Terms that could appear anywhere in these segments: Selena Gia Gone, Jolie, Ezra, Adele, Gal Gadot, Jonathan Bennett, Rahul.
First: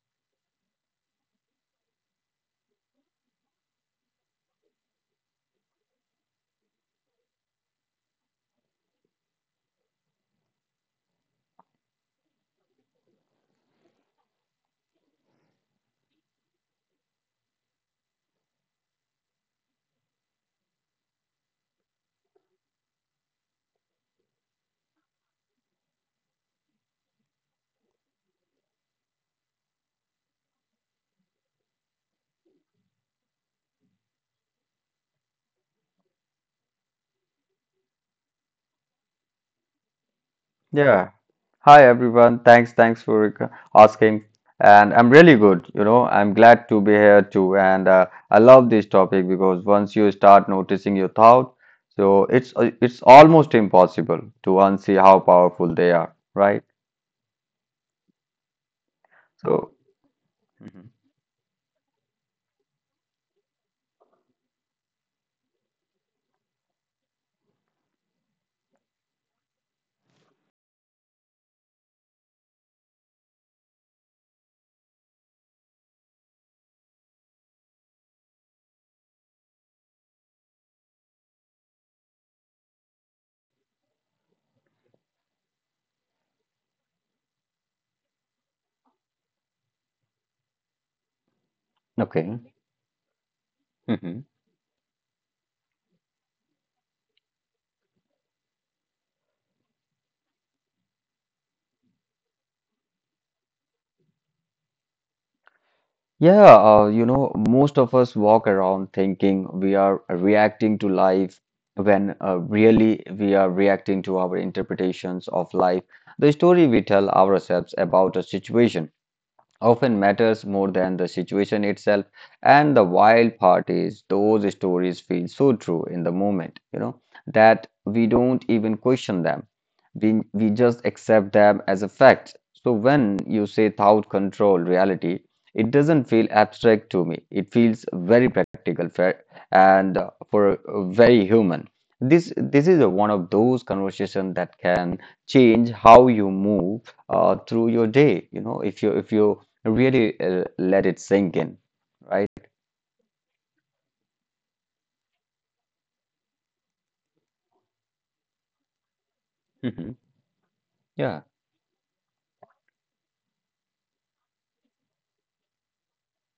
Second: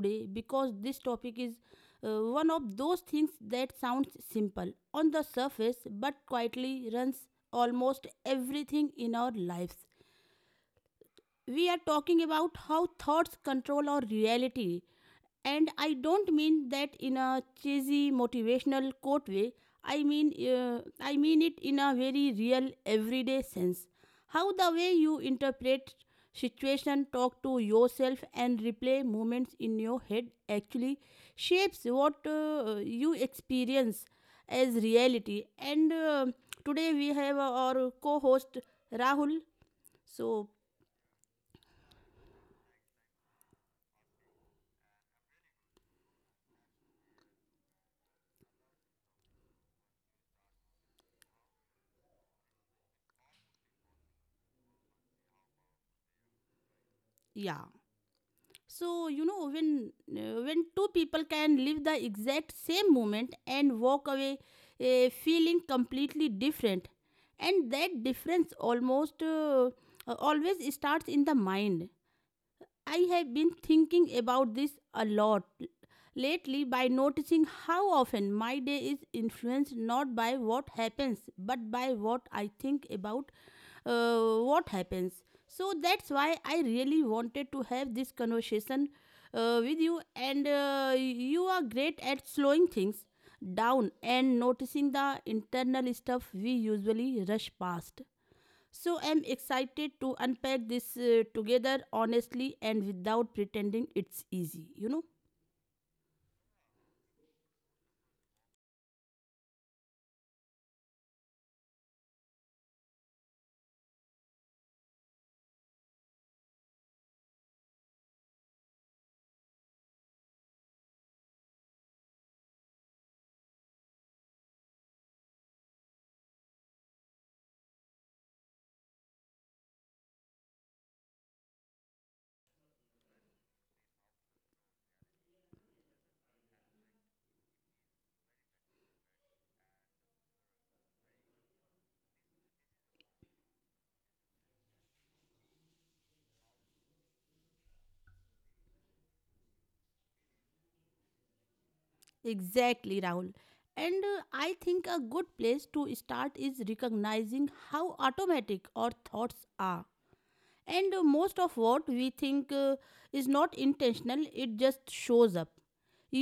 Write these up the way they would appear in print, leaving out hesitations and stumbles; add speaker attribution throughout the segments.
Speaker 1: today because this topic is one of those things that sounds simple on the surface but quietly runs almost everything in our lives. We are talking about how thoughts control our reality. And I don't mean that in a cheesy motivational quote way. I mean it in a very real, everyday sense. How the way you interpret situation, talk to yourself, and replay moments in your head actually shapes what you experience as reality. And Today we have our co-host Rahul. So
Speaker 2: Yeah. Hi everyone. Thanks for asking. And I'm really good. You know, I'm glad to be here too. And I love this topic because once you start noticing your thought, so it's almost impossible to unsee how powerful they are, right?
Speaker 1: yeah. So you know
Speaker 2: So,
Speaker 1: when
Speaker 2: Mhm.
Speaker 1: two people can live the exact same moment and walk away feeling completely different, and that difference almost always starts in the mind. I have been thinking about this a lot lately by noticing how often my day is influenced not by what happens but by what I think about what happens. So that's why I really wanted to have this conversation with you, and you are great at
Speaker 2: Okay.
Speaker 1: slowing things down and noticing the internal stuff we usually rush past. So I'm excited to unpack this together honestly and without pretending it's easy.
Speaker 2: Yeah, most of us walk around thinking we are reacting to life when really we are reacting to our interpretations of life. The story we tell ourselves about a situation often matters more than the situation itself. And the wild part is those stories feel so true in the moment, you know, that we don't even question them. We just accept them as a fact. So when you say thought control reality, it doesn't feel abstract to me. It feels very practical fair, and for very human. This is a one of those conversations that can change how you move through your day. You know, if you really let it sink in, right?
Speaker 1: Exactly, Rahul. And I think a good place to start is recognizing how automatic our thoughts
Speaker 2: Hmm.
Speaker 1: are. And
Speaker 2: Yeah,
Speaker 1: most of what we think is not intentional, it just shows up.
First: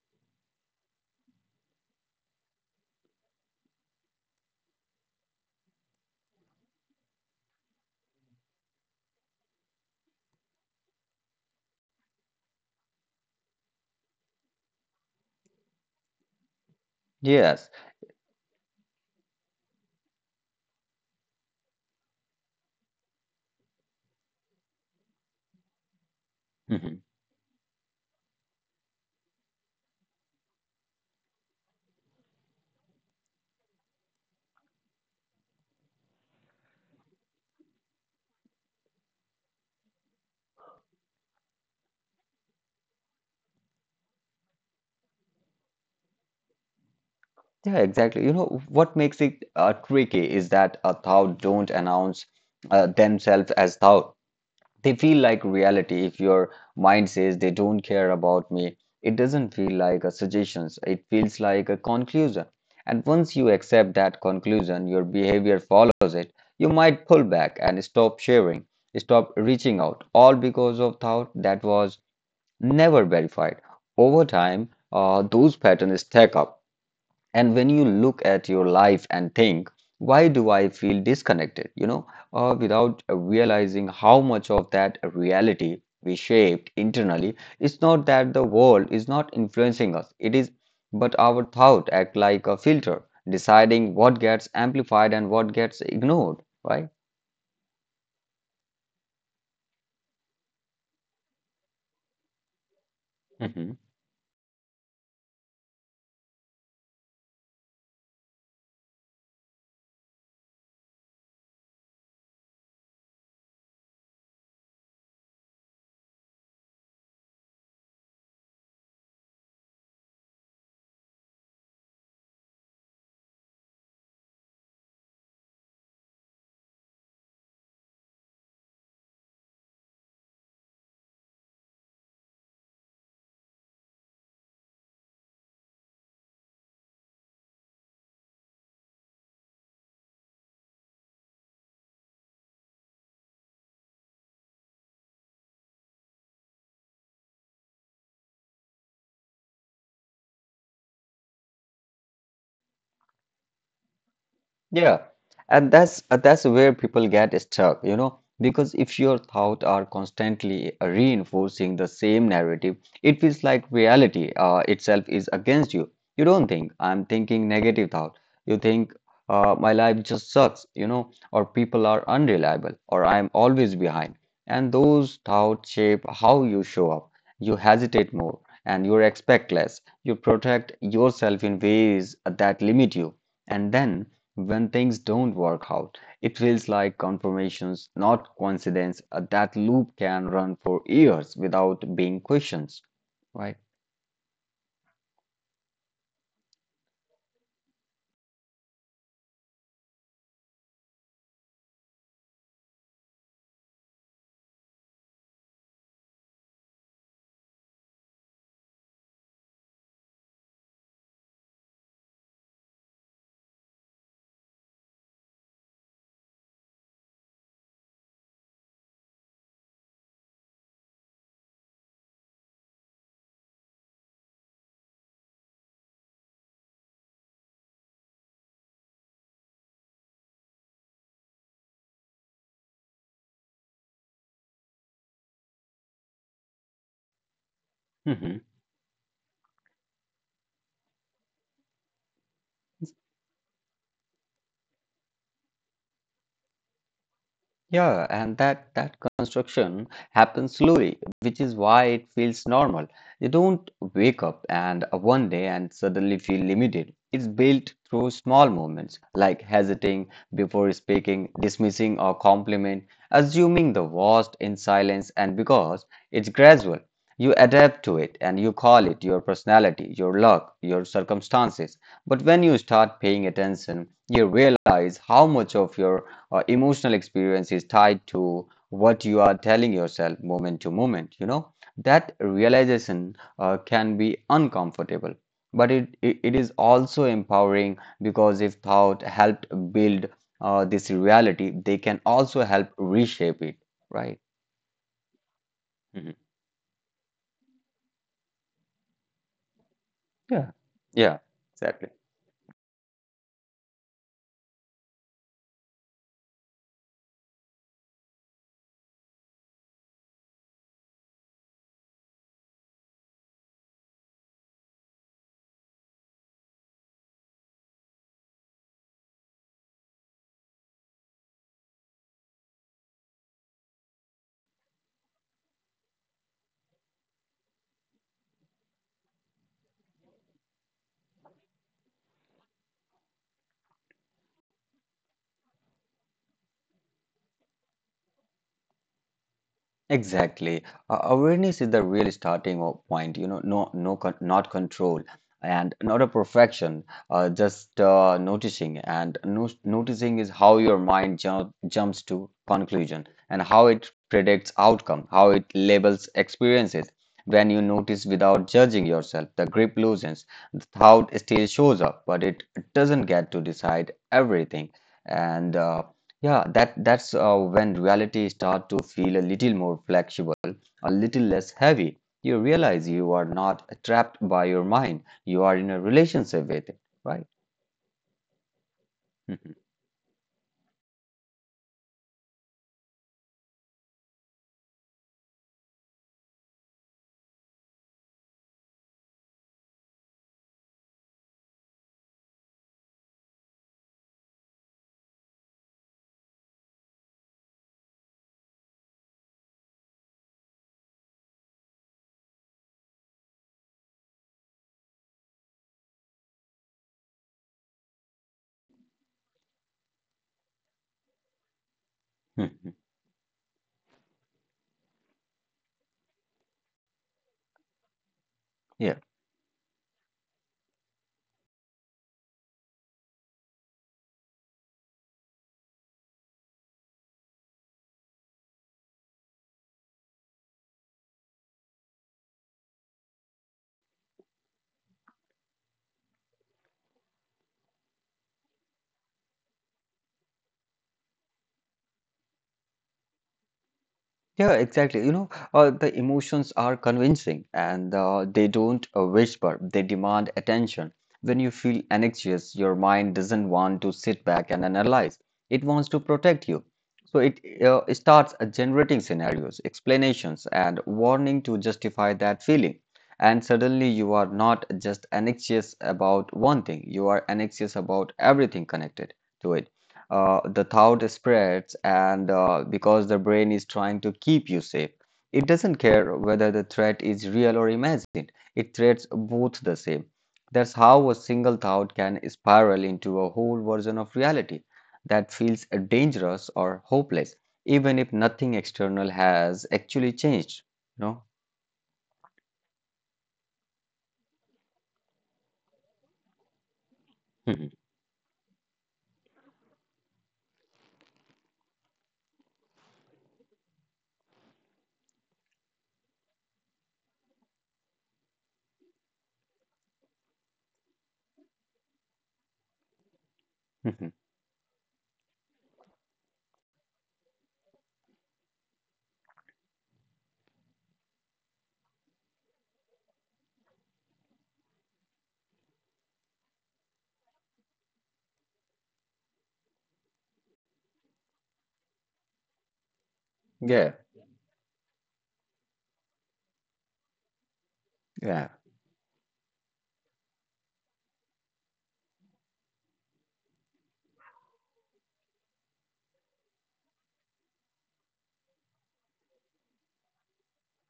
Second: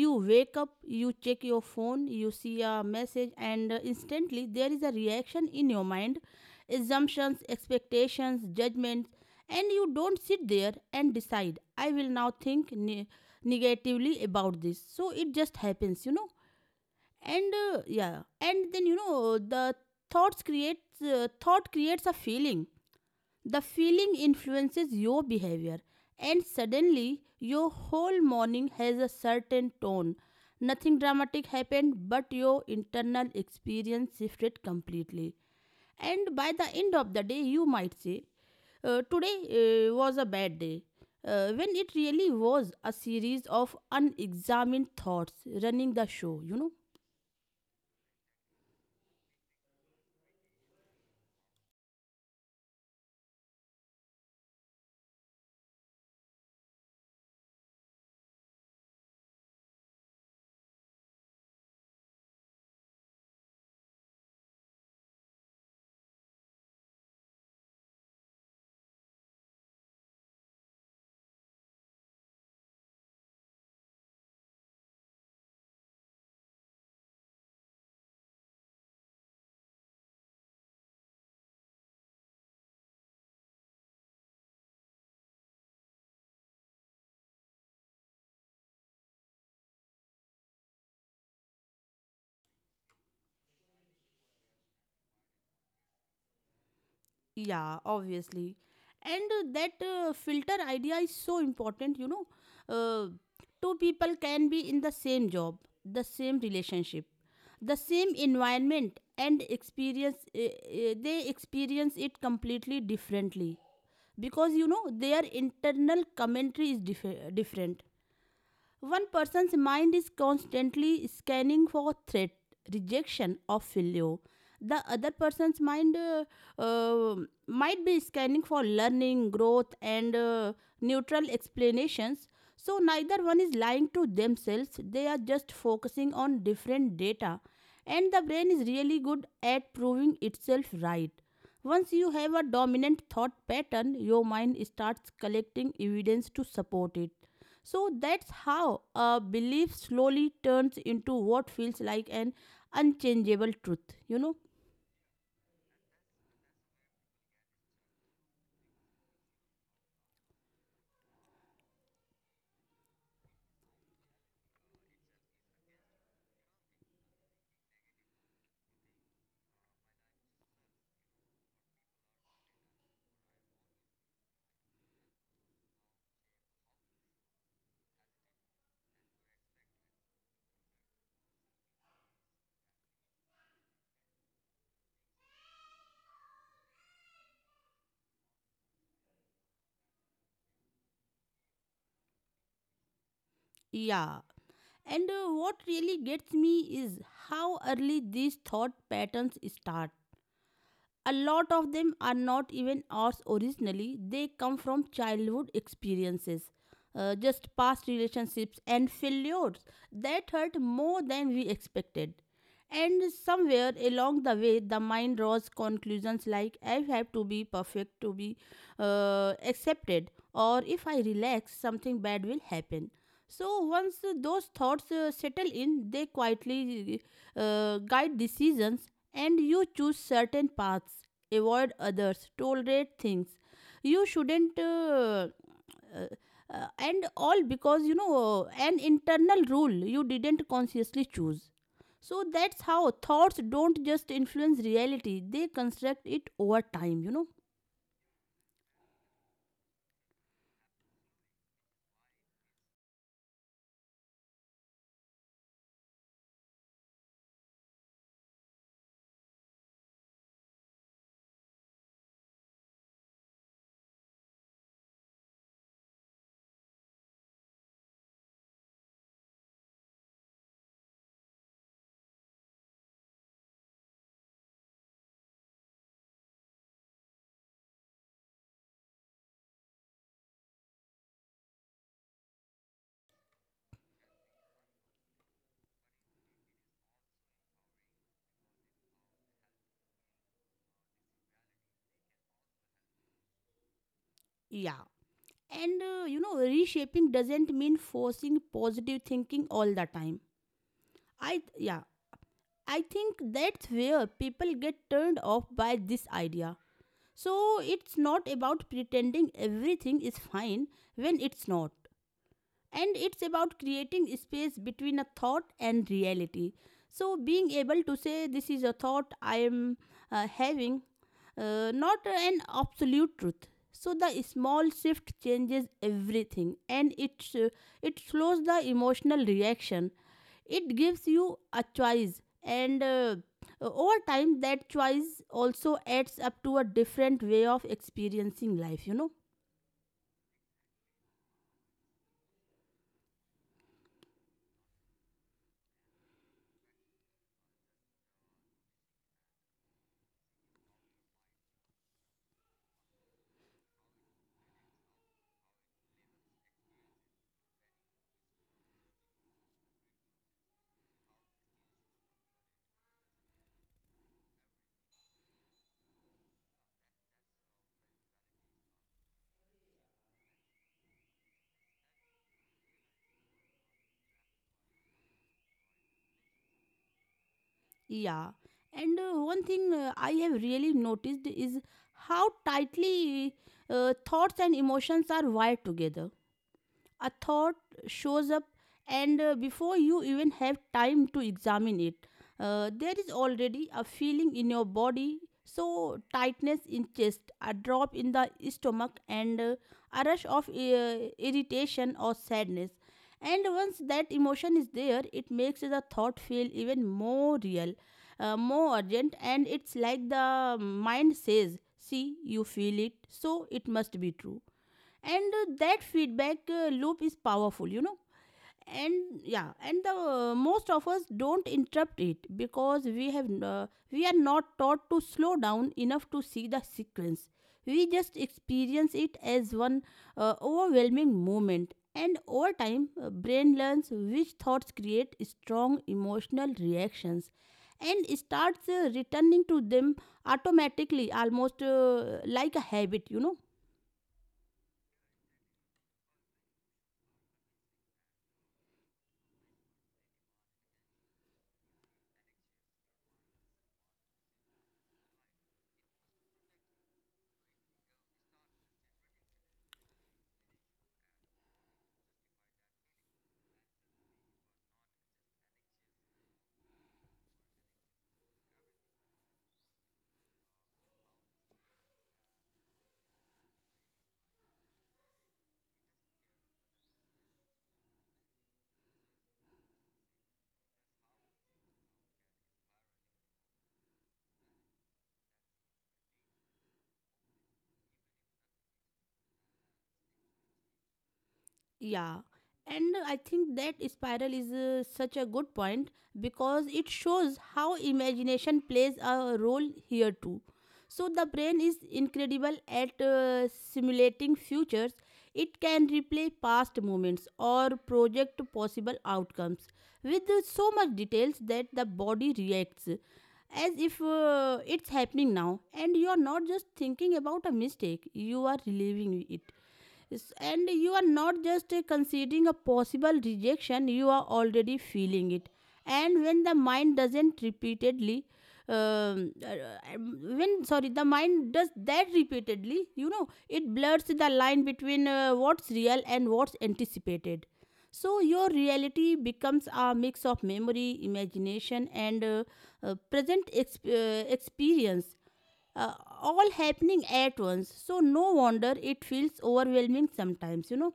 Speaker 1: You wake up, you check your phone, you see a message, and instantly there is a reaction in your mind: assumptions, expectations, judgments. And you don't sit there and decide, I will now think negatively about this, so it just happens. And
Speaker 2: yes.
Speaker 1: yeah, and then you know the thought creates a feeling, the feeling influences your behavior, and
Speaker 2: Hmm.
Speaker 1: suddenly your whole morning has a certain tone. Nothing dramatic happened, but your internal experience shifted completely. And by the end of the day, you might say, Today was a bad day," when it really was a series of unexamined thoughts running the show.
Speaker 2: Yeah, exactly. You know, what makes it tricky is that a thought don't announce themselves as thought. They feel like reality. If your mind says they don't care about me, it doesn't feel like a suggestions. It feels like a conclusion. And once you accept that conclusion, your behavior follows it. You might pull back and stop sharing, stop reaching out, all because of thought that was never verified. Over time, those patterns stack up. And when you look at your life and think, why do I feel disconnected? You know, without realizing how much of that reality we shaped internally. It's not that the world is not influencing us, it is, but our thought act like a filter, deciding what gets amplified and what gets ignored, right?
Speaker 1: Yeah, obviously. And that filter idea is so important, Uh, Two people can be in the same job, the same relationship, the same environment, and they experience it completely differently because, you know, their internal commentary is different. One person's mind is constantly scanning for threat, rejection, or failure. The other person's mind uh, might be scanning for learning, growth, and neutral explanations. So, neither one is lying to themselves, they are just focusing on different data. And the brain is really good at proving itself right. Once you have a dominant thought pattern, your mind starts collecting evidence to support it. So that's how a belief slowly turns into what feels like an unchangeable truth, you know?
Speaker 2: Yeah, and that's where people get stuck, you know, because if your thoughts are constantly reinforcing the same narrative, it feels like reality itself is against you. You don't think I'm thinking negative thought. You think my life just sucks, you know, or people are unreliable, or I'm always behind. And those thoughts shape how you show up. You hesitate more, and you expect less. You protect yourself in ways that limit you, and then. When things don't work out, it feels like confirmations, not coincidence. That loop can run for years without being questioned, right?
Speaker 1: Yeah. And what really gets me is how early these thought patterns start. A lot of them are not even ours originally, they come from childhood experiences, just past relationships and failures that hurt more than we expected. And somewhere along the way, the mind draws conclusions like, I have to be perfect to be accepted, or, if I relax, something bad will happen. So, once those thoughts settle in, they quietly guide decisions, and you choose certain paths, avoid others, tolerate things you shouldn't. And all because you
Speaker 2: Hmm.
Speaker 1: know an internal rule you didn't consciously choose. So that's how thoughts don't just influence reality, they construct it over time, you know.
Speaker 2: Yeah, and that construction happens slowly, which is why it feels normal. You don't wake up and one day and suddenly feel limited. It's built through small moments like hesitating before speaking, dismissing or compliment, assuming the worst in silence, and because it's gradual, you adapt to it and you call it your personality, your luck, your circumstances. But when you start paying attention, you realize how much of your emotional experience is tied to what you are telling yourself moment to moment, you know. That realization can be uncomfortable but it is also empowering because if thought helped build this reality they can also help reshape it, right?
Speaker 1: Yeah. And
Speaker 2: Mhm.
Speaker 1: you know, reshaping doesn't mean forcing positive thinking all the time.
Speaker 2: Yeah. Yeah.
Speaker 1: Yeah,
Speaker 2: Exactly.
Speaker 1: I think that's where people get turned off by this idea. So it's not about pretending everything is fine when it's not. And it's about creating space between a thought and reality, so being able to say, this is a thought I am having, not an absolute truth. So the small shift changes everything, and it slows the emotional reaction, it gives you a choice, and over time that choice also adds up to a different way of experiencing life, you know.
Speaker 2: Exactly. Awareness is the real starting point, you know. No, Con Not control and not a perfection, just noticing. And no noticing is how your mind ju jumps to conclusion and how it predicts outcome, how it labels experiences. When you notice without judging yourself, the grip loosens, the thought still shows up, but it doesn't get to decide everything. And uh, yeah, that's when reality start to feel a little more flexible, a little less heavy. You realize you are not trapped by your mind. You are in a relationship with it, right?
Speaker 1: Yeah, and one thing I have really noticed is how tightly thoughts and emotions are wired together. A thought shows up, and before you even have time to examine it, there is already a feeling in your body. So, tightness in chest, a drop in the stomach, and a rush of irritation or sadness. And once that emotion is there, it makes the thought feel even more real, more urgent, and it's like the mind says, See, you feel it, so it must be true. And that feedback loop is powerful, you know.
Speaker 2: Yeah.
Speaker 1: And yeah, and the most of us don't interrupt it because we are not taught to slow down enough to see the sequence. We just experience it as one overwhelming moment, and over time brain learns which thoughts create strong emotional reactions and starts returning to them automatically, almost like a habit, you know.
Speaker 2: Yeah, exactly. The emotions are convincing and they don't whisper, they demand attention. When you feel anxious, your mind doesn't want to sit back and analyze, it wants to protect you. So it starts generating scenarios, explanations, and warning to justify that feeling. And suddenly, you are not just anxious about one thing, you are anxious about everything connected to it. The thought spreads, and because the brain is trying to keep you safe, it doesn't care whether the threat is real or imagined. It treats both the same. That's how a single thought can spiral into a whole version of reality that feels dangerous or hopeless, even if nothing external has actually changed. You
Speaker 1: Yeah, and I think that spiral is such a good point because it shows
Speaker 2: know?
Speaker 1: how imagination plays a role here too. So the brain is incredible at simulating futures. It can replay past moments or project possible outcomes with so much details that the body reacts as if it's happening now, and you are not just thinking about a mistake, you are reliving it. Yes, and you are not just considering a possible rejection, you are already feeling it. And when the mind doesn't repeatedly when sorry the mind does that repeatedly, you know, it
Speaker 2: Yeah,
Speaker 1: blurs the line between what's real and what's anticipated. So your
Speaker 2: yeah.
Speaker 1: reality becomes a mix of memory, imagination, and present experience, uh, all happening at once. So, no wonder it feels overwhelming sometimes, you know.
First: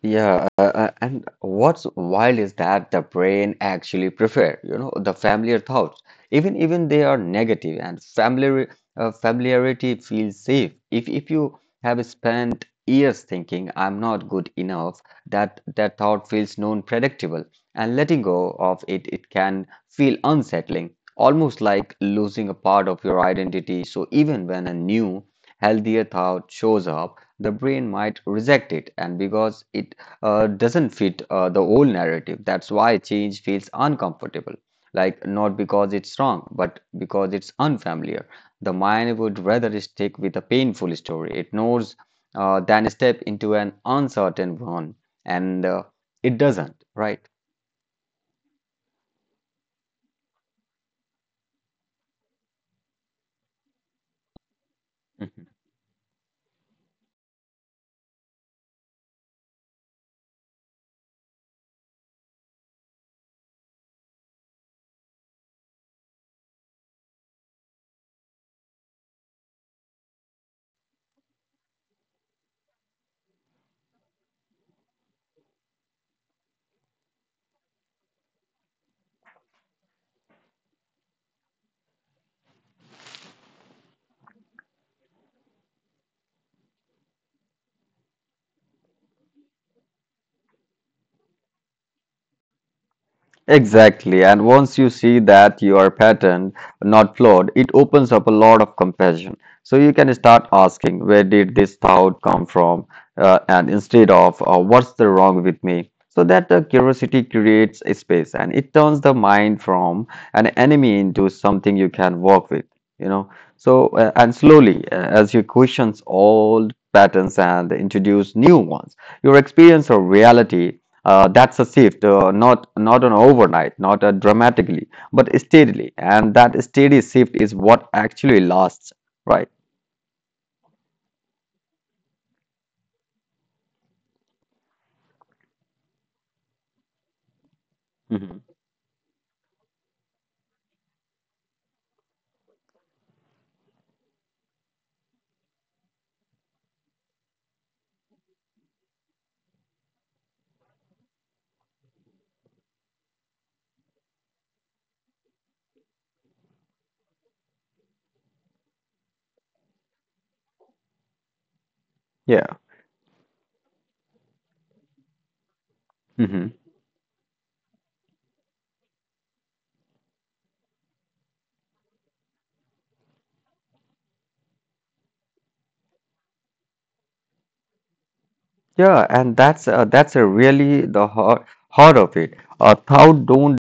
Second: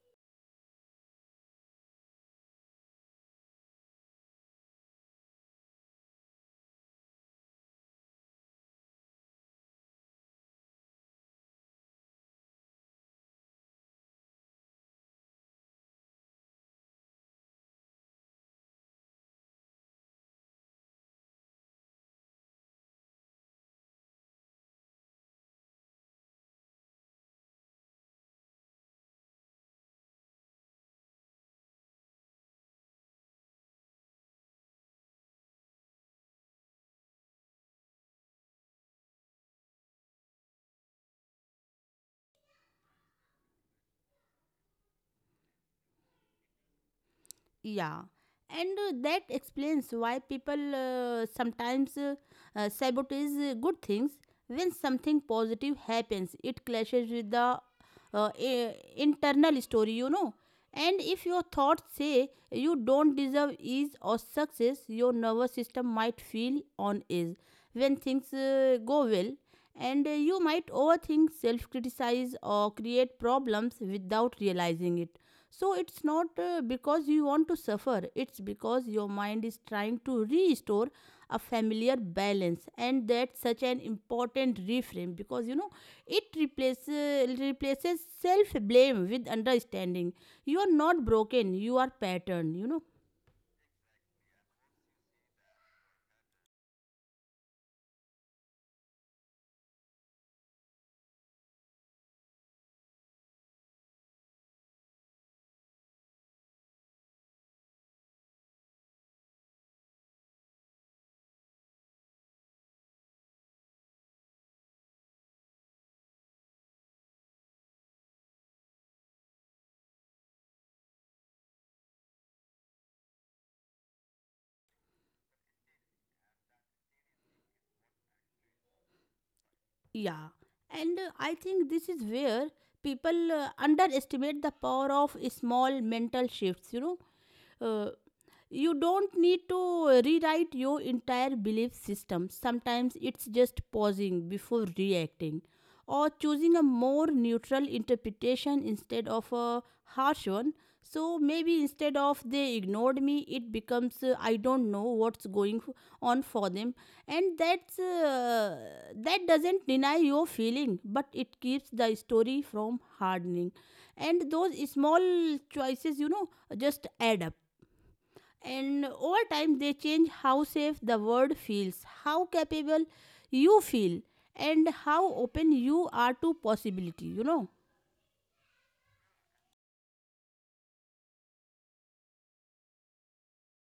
Speaker 2: Yeah, and what's wild is that the brain actually prefer, you know, the familiar thoughts, even they are negative and familiar. Familiarity feels safe. If you have spent years thinking I'm not good enough, that thought feels known predictable, and letting go of it it can feel unsettling, almost like losing a part of your identity. So even when a new, healthier thought shows up, the brain might reject it, and because it doesn't fit the old narrative. That's why change feels uncomfortable. Like, not because it's wrong, but because it's unfamiliar. The mind would rather stick with a painful story it knows than step into an uncertain one. And it doesn't, right?
Speaker 1: Yeah. And that explains why people sometimes sabotage good things. When something
Speaker 2: Hmm.
Speaker 1: positive happens, it clashes with the internal story, you know. And if your thoughts say you don't deserve ease or success, your nervous system might feel on edge when things go well, and you might overthink, self criticize, or create problems without realizing it. So, it's not because you want to suffer, it's because your mind is trying to restore a familiar balance. And that's such an important reframe because, you know, it replaces self blame with understanding. You are not broken, you are patterned, you know.
Speaker 2: Exactly. And once you see that your pattern not flawed, it opens up a lot of compassion. So you can start asking, where did this thought come from? And instead of, what's the wrong with me? So that curiosity creates a space and it turns the mind from an enemy into something you can work with, you know. So, and slowly, as you questions old patterns and introduce new ones, your experience of reality that's a shift, not an overnight, not a dramatically, but steadily, and that steady shift is what actually lasts, right?
Speaker 1: Yeah, and I think this is where people underestimate the power of small mental shifts, you know. Uh,
Speaker 2: Hmm.
Speaker 1: you don't need to rewrite your entire belief system. Sometimes it's just pausing before reacting or choosing a more neutral interpretation instead of a harsh one. So maybe instead of, they ignored me, it becomes, I don't know what's going on for them, and that doesn't deny your feeling, but it keeps the story
Speaker 2: Yeah.
Speaker 1: from hardening. And those small choices, you know,
Speaker 2: Hmm.
Speaker 1: just add up, and over time they change how safe the world feels, how capable you feel, and how open you are to possibility, you know.
Speaker 2: Yeah, and that's a really the heart of it. Thought don't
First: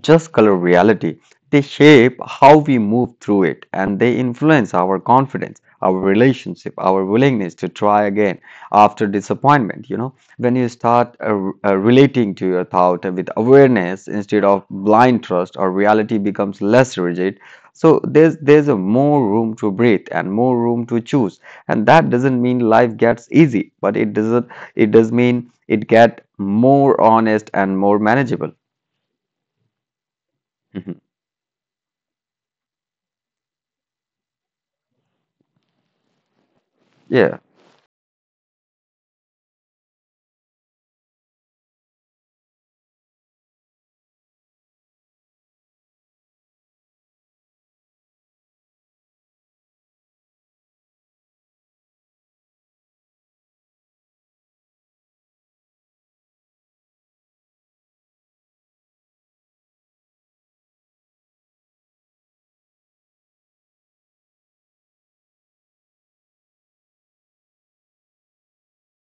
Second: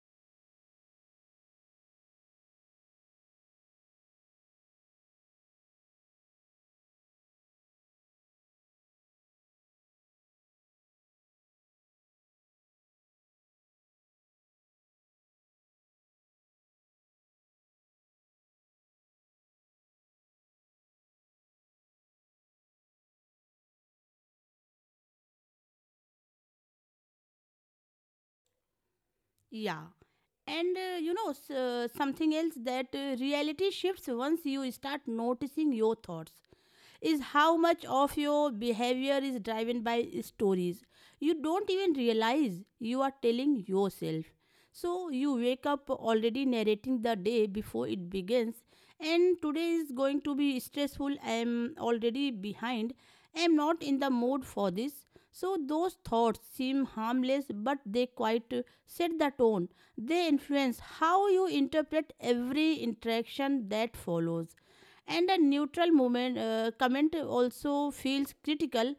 Speaker 2: just color reality. They shape how we move through it and they influence our confidence, our relationship, our willingness to try again after disappointment. You know, when you start relating to your thought with awareness instead of blind trust, or reality becomes less rigid. So there's a more room to breathe and more room to choose, and that doesn't mean life gets easy, but it doesn't. It does mean it get more honest and more manageable.
Speaker 1: Yeah, and
Speaker 2: Mhm.
Speaker 1: you know, something else that reality shifts once you start noticing your thoughts is
Speaker 2: Yeah.
Speaker 1: how much of your behavior is driven by stories you don't even realize you are telling yourself. So you wake up already narrating the day before it begins, and, today is going to be stressful, I am already behind, I am not in the mood for this. So those thoughts seem harmless, but they quite set the tone. They influence how you interpret every interaction that follows, and a neutral moment comment also feels critical,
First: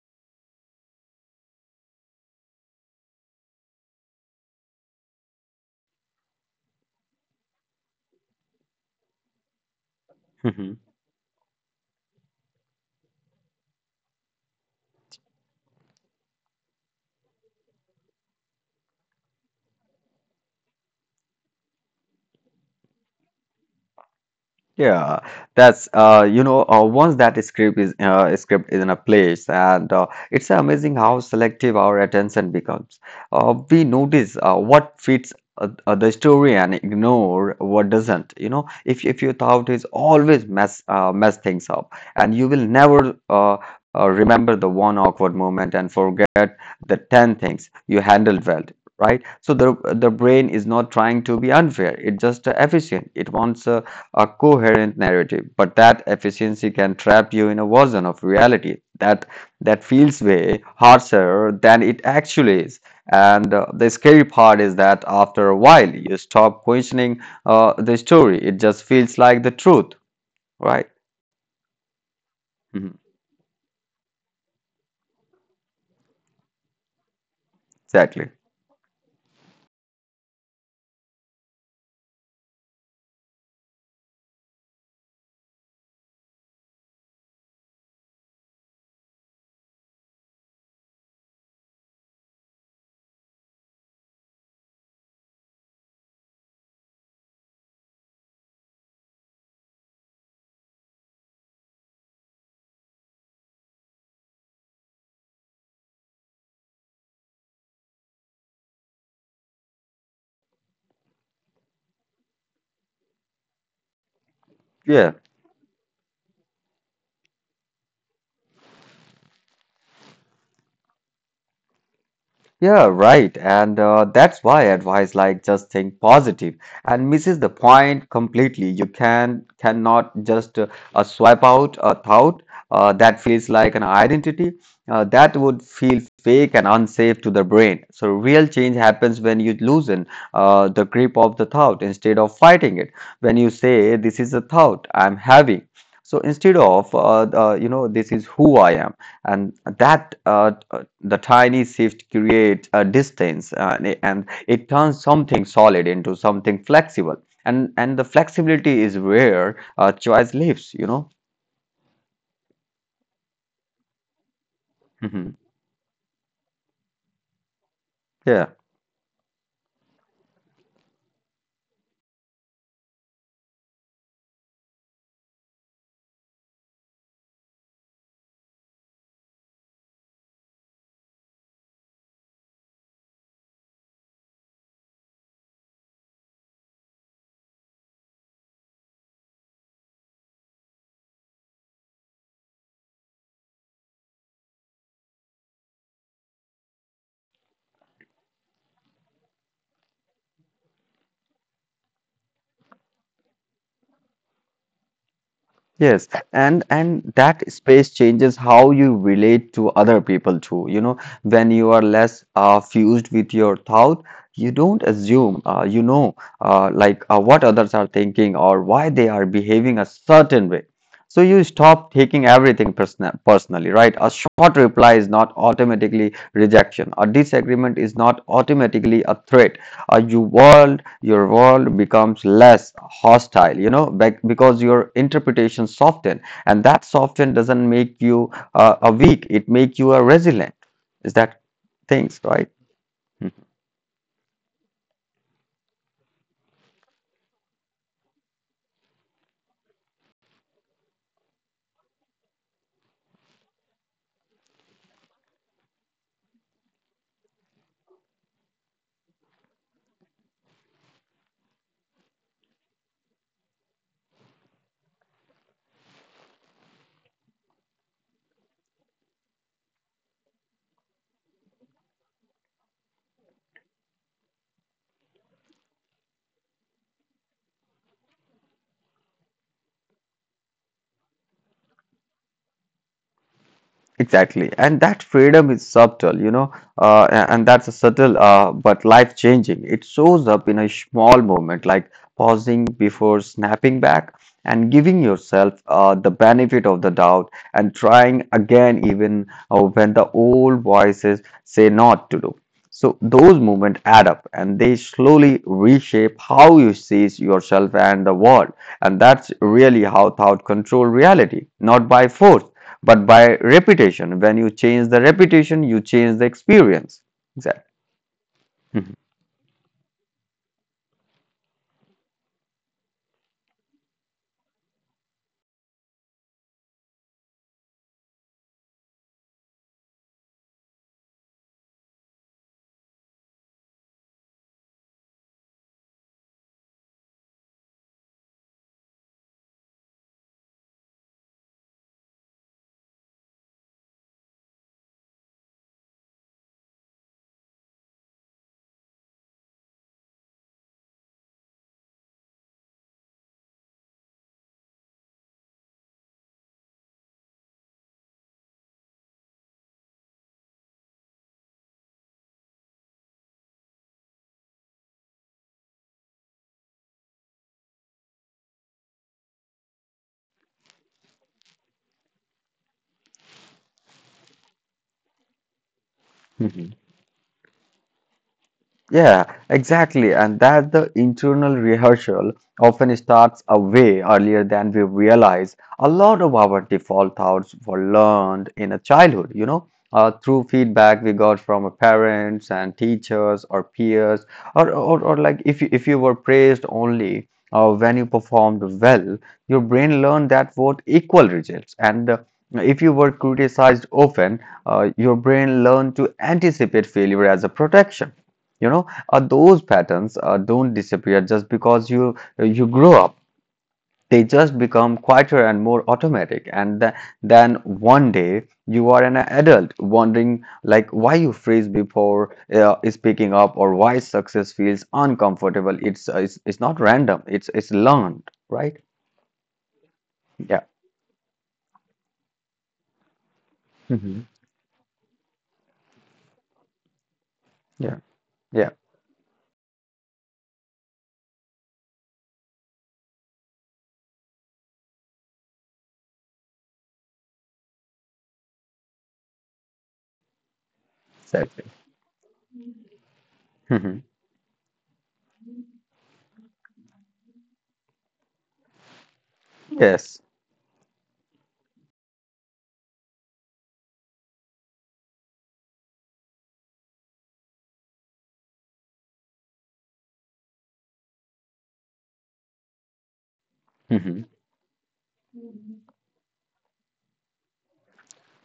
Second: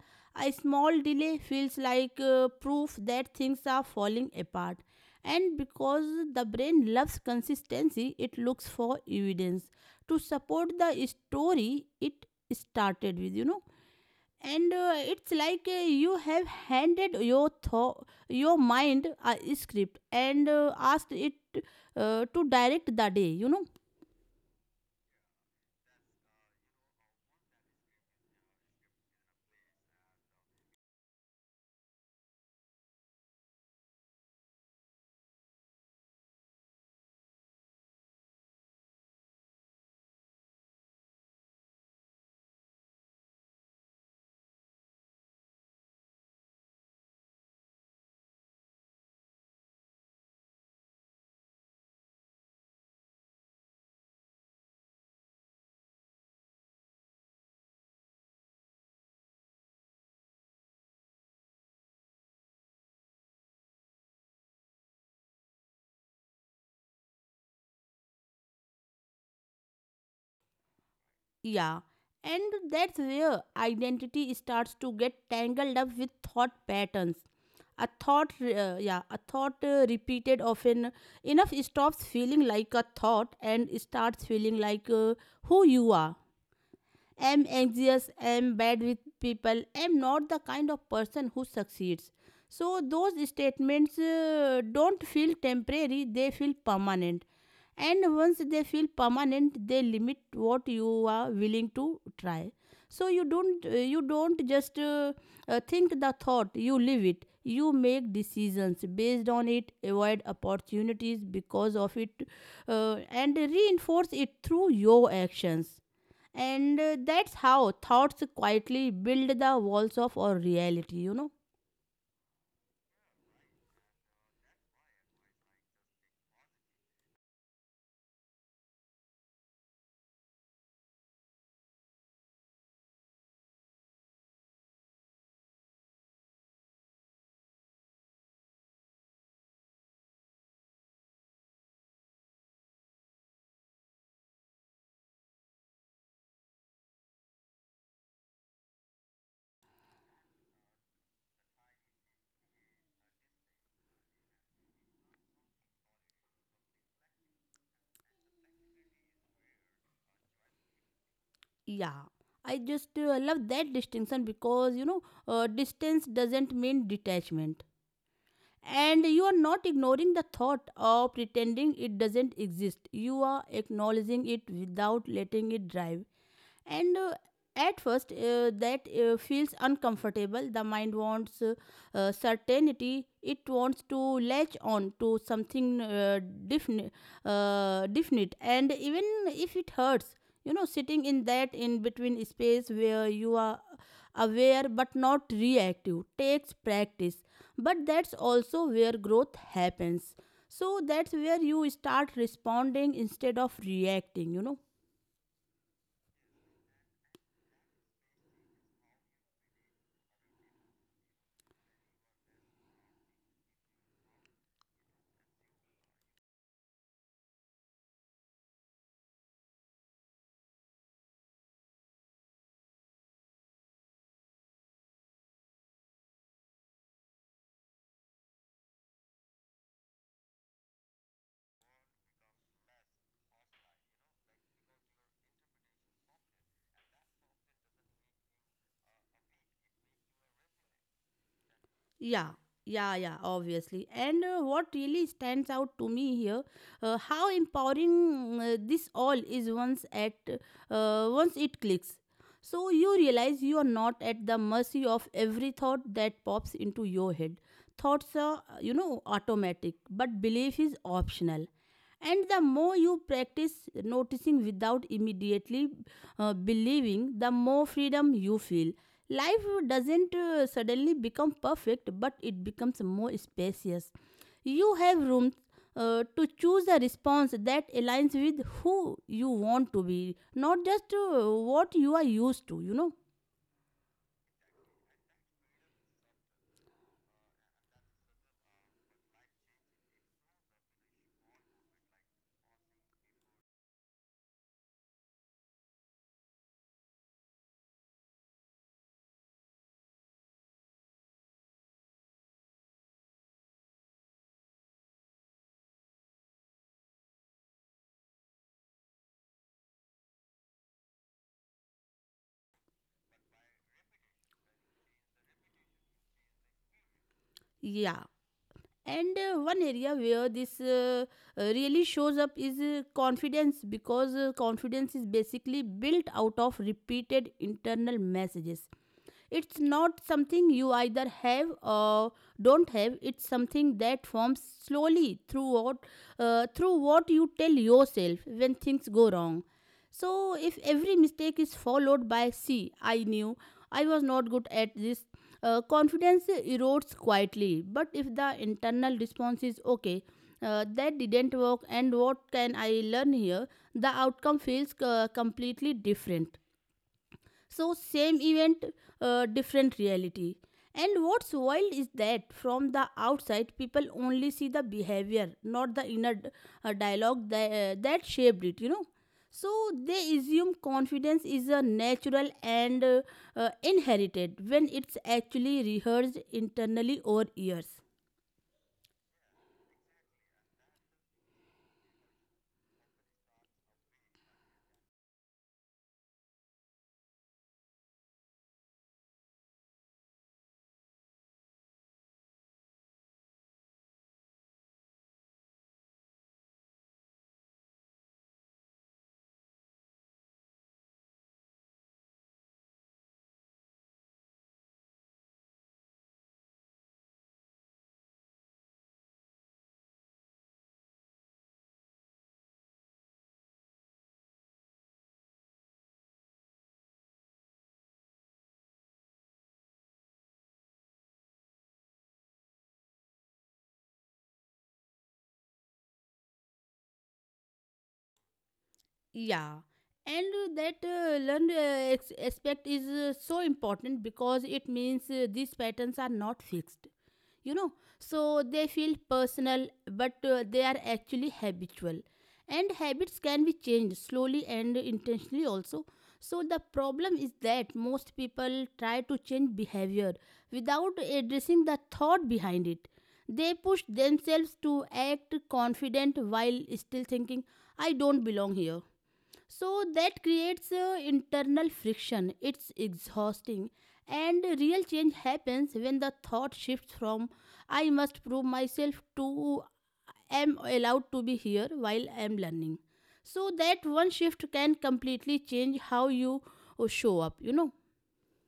Speaker 1: a small delay feels like proof that things are falling apart. And because the brain loves consistency, it looks for evidence to support
Speaker 2: Mhm.
Speaker 1: the story it started with, you know. And it's like you have handed your mind a script and asked it to direct the day, you know.
Speaker 2: Yeah, once that script is in a place, and it's amazing how selective our attention becomes. We notice what fits the story and ignore what doesn't. You know, if your thought is always mess things up, and you will never remember the one awkward moment and forget the ten things you handled well. Right, so the brain is not trying to be unfair. It's just efficient. It wants a coherent narrative, but that efficiency can trap you in a version of reality that feels way harsher than it actually is. And the scary part is that after a while, you stop questioning the story. It just feels like the truth, right?
Speaker 1: Yeah, and that's
Speaker 2: Mhm.
Speaker 1: where identity starts to get tangled up with thought patterns.
Speaker 2: Exactly.
Speaker 1: Yeah, a thought repeated often enough stops feeling like a thought and starts feeling like who you are. I'm anxious, I'm bad with people, I'm not the kind of person who succeeds. So, those statements don't feel temporary, they feel permanent. And once they feel permanent, they limit what you are willing to try. So you don't just think the thought, you live it. You make decisions based on it, avoid opportunities because of it, and reinforce it through your
Speaker 2: Yeah.
Speaker 1: actions and that's how thoughts quietly build the walls of our reality, you know.
Speaker 2: Yeah, right. And that's why advice like just think positive and misses the point completely. You can cannot just swipe out a thought that feels like an identity. That would feel fake and unsafe to the brain. So real change happens when you loosen the grip of the thought instead of fighting it. When you say, "This is a thought I'm having," so instead of "This is who I am." And that the tiny shift creates a distance, and it turns something solid into something flexible, and the flexibility is where choice lives, you know.
Speaker 1: Yeah. I just love that distinction because, you know,
Speaker 2: Mhm.
Speaker 1: distance doesn't mean detachment.
Speaker 2: Yeah.
Speaker 1: And you are not ignoring the thought or pretending it doesn't exist. You are acknowledging it without letting it drive and at first that feels uncomfortable, the mind wants certainty, it wants to latch on to something definite, definite and even if it hurts, you know, sitting in that in between space where you are aware but not reactive takes practice, but that's also where growth happens, so that's where you start responding instead of reacting, you know.
Speaker 2: Yes, and that space changes how you relate to other people too. You know, when you are less fused with your thought, you don't assume what others are thinking or why they are behaving a certain way. So you stop taking everything personally, right? A short reply is not automatically rejection. A disagreement is not automatically a threat. Uh, you world your world becomes less hostile, you know, because your interpretation soften, and that soften doesn't make you a weak; it make you a resilient. Is that things
Speaker 1: Yeah,
Speaker 2: right?
Speaker 1: yeah, yeah, obviously. And what really stands out to me here how empowering this all is once at once it clicks, so you realize you are not at the mercy of every thought that pops into your head. Thoughts are, you know, automatic, but belief is optional, and the more you practice noticing without immediately believing, the more freedom you feel. Life doesn't suddenly become perfect, but it becomes more spacious. You have room to choose a response that aligns with who you want to be, not just what you are used to, you know.
Speaker 2: Exactly. And that freedom is subtle, you know, and that's a subtle but life changing. It shows up in a small moment, like pausing before snapping back and giving yourself the benefit of the doubt and trying again, even when the old voices say not to do. So those moments add up and they slowly reshape how you see yourself and the world. And that's really how thought control reality, not by force but by reputation. When you change the reputation you change the experience exactly.
Speaker 1: Yeah.
Speaker 2: Mhm.
Speaker 1: And one area where this really shows up is confidence, because confidence is basically built out of repeated internal messages. It's not something you either have or don't have. It's something that forms slowly through what you tell yourself when things go wrong. So, if every mistake is followed by "see, I knew I was not good at this," confidence erodes quietly. But if the internal response is "okay, that didn't work, and what can I learn here?" the outcome feels completely different. So, same event, different reality. And what's wild is that from the outside, people only see the behavior, not the inner dialogue that, that shaped it, you know. So, they assume confidence is a natural and inherited, when it's actually rehearsed
Speaker 2: Mhm.
Speaker 1: internally over years.
Speaker 2: Yeah, exactly. And that the internal rehearsal often starts a way earlier than we realize. A lot of our default thoughts were learned in a childhood, you know, through feedback we got from our parents and teachers or peers, or like if you were praised only when you performed well, your brain learned that both equal results. And if you were criticized often, your brain learned to anticipate failure as a protection. You know, those patterns don't disappear just because you grow up. They just become quieter and more automatic. And th then one day you are an adult wondering like why you freeze before speaking up or why success feels uncomfortable. It's not random. It's learned, right?
Speaker 1: Yeah, and
Speaker 2: Yeah.
Speaker 1: that learned aspect is so important,
Speaker 2: Hmm.
Speaker 1: because it means these patterns are not fixed, you know,
Speaker 2: Yeah.
Speaker 1: so
Speaker 2: Yeah.
Speaker 1: they feel personal, but they are actually habitual. And habits can be changed slowly and intentionally also. So, the problem is that most people try to change behavior without addressing
Speaker 2: Exactly.
Speaker 1: the thought behind it. They push
Speaker 2: Hmm.
Speaker 1: themselves to act confident while still thinking, I don't belong here. So
Speaker 2: Yes.
Speaker 1: that creates internal friction. It's exhausting. And real change happens when the thought shifts from I must prove myself to am allowed to be here while I am learning. So that one
Speaker 2: Mm-hmm.
Speaker 1: shift can completely change how you show up, you know.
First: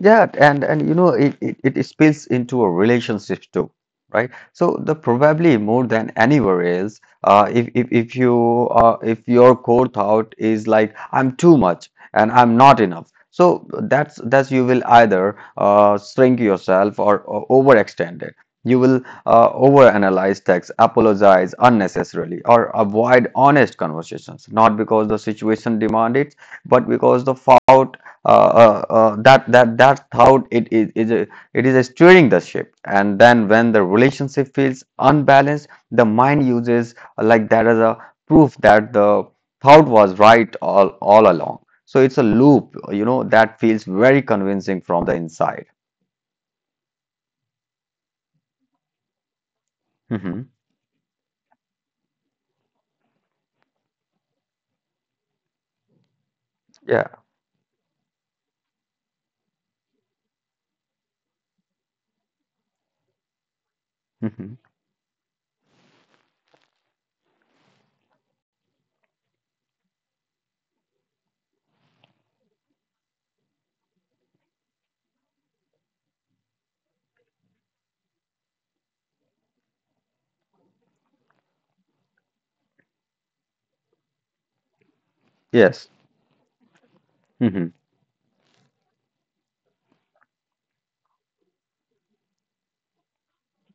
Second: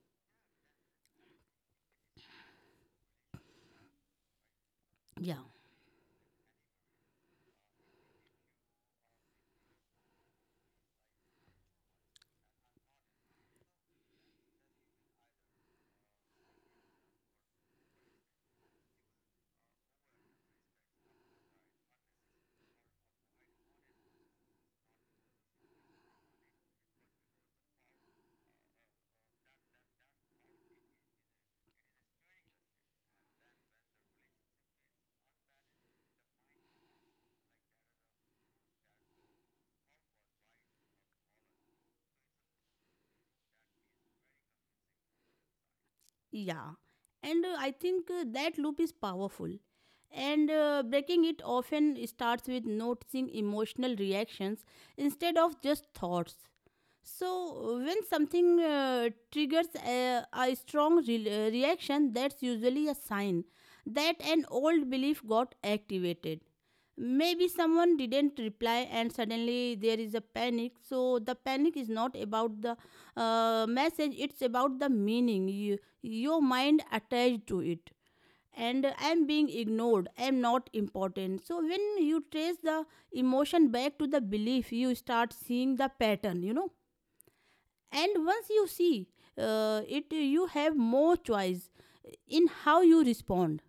Speaker 2: Yeah, and you know it spills into a relationship too, right? So the
Speaker 1: Yeah.
Speaker 2: probably more than anywhere else, if if you if your core thought is like I'm too much and I'm not enough, so that's you will either shrink yourself or overextend it. You will overanalyze text, apologize unnecessarily, or avoid honest conversations, not because the situation demand it, but because the fault that's how it is it is steering the ship, and then when the relationship feels unbalanced the mind uses like that as a proof that the thought was right all along. So it's a loop, you know, that feels very convincing from the inside.
Speaker 1: Yeah, and I think that loop is powerful.
Speaker 2: Hmm.
Speaker 1: And breaking it often starts with noticing emotional reactions instead of just thoughts.
Speaker 2: Yeah.
Speaker 1: So, when something triggers a, strong reaction, that's usually a sign that an
Speaker 2: Hmm.
Speaker 1: old belief got activated. Maybe someone didn't reply, and suddenly there is a panic. So, the panic is not about the message, it's about the meaning you, your mind attached to it. And I'm being ignored, I'm not important. So, when you trace the emotion back to the belief, you start seeing
Speaker 2: Yes.
Speaker 1: the pattern, you know.
Speaker 2: Hmm.
Speaker 1: And once you see it, you have more choice in how you respond.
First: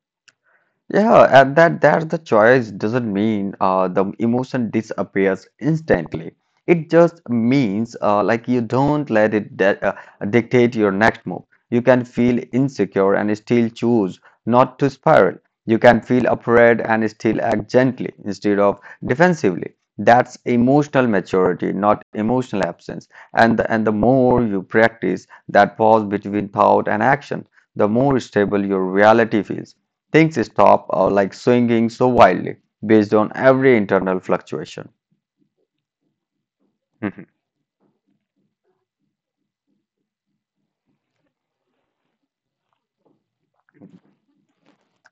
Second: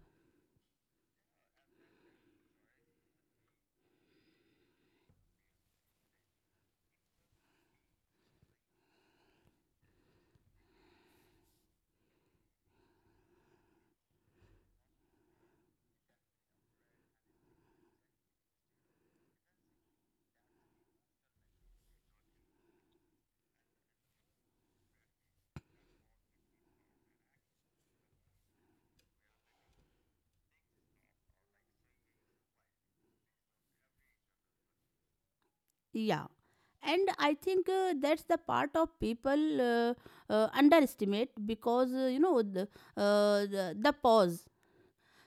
Speaker 2: Yeah, and that the choice doesn't mean the emotion disappears instantly. It just means like you don't let it dictate your next move. You can feel insecure and still choose not to spiral. You can feel afraid and still act gently instead of defensively. That's emotional maturity, not emotional absence. And the more you practice that pause between thought and action, the more stable your reality feels. Things stop or like swinging so wildly based on every internal fluctuation.
Speaker 1: Yeah. And I think that's the part of people underestimate, because, you know, the pause.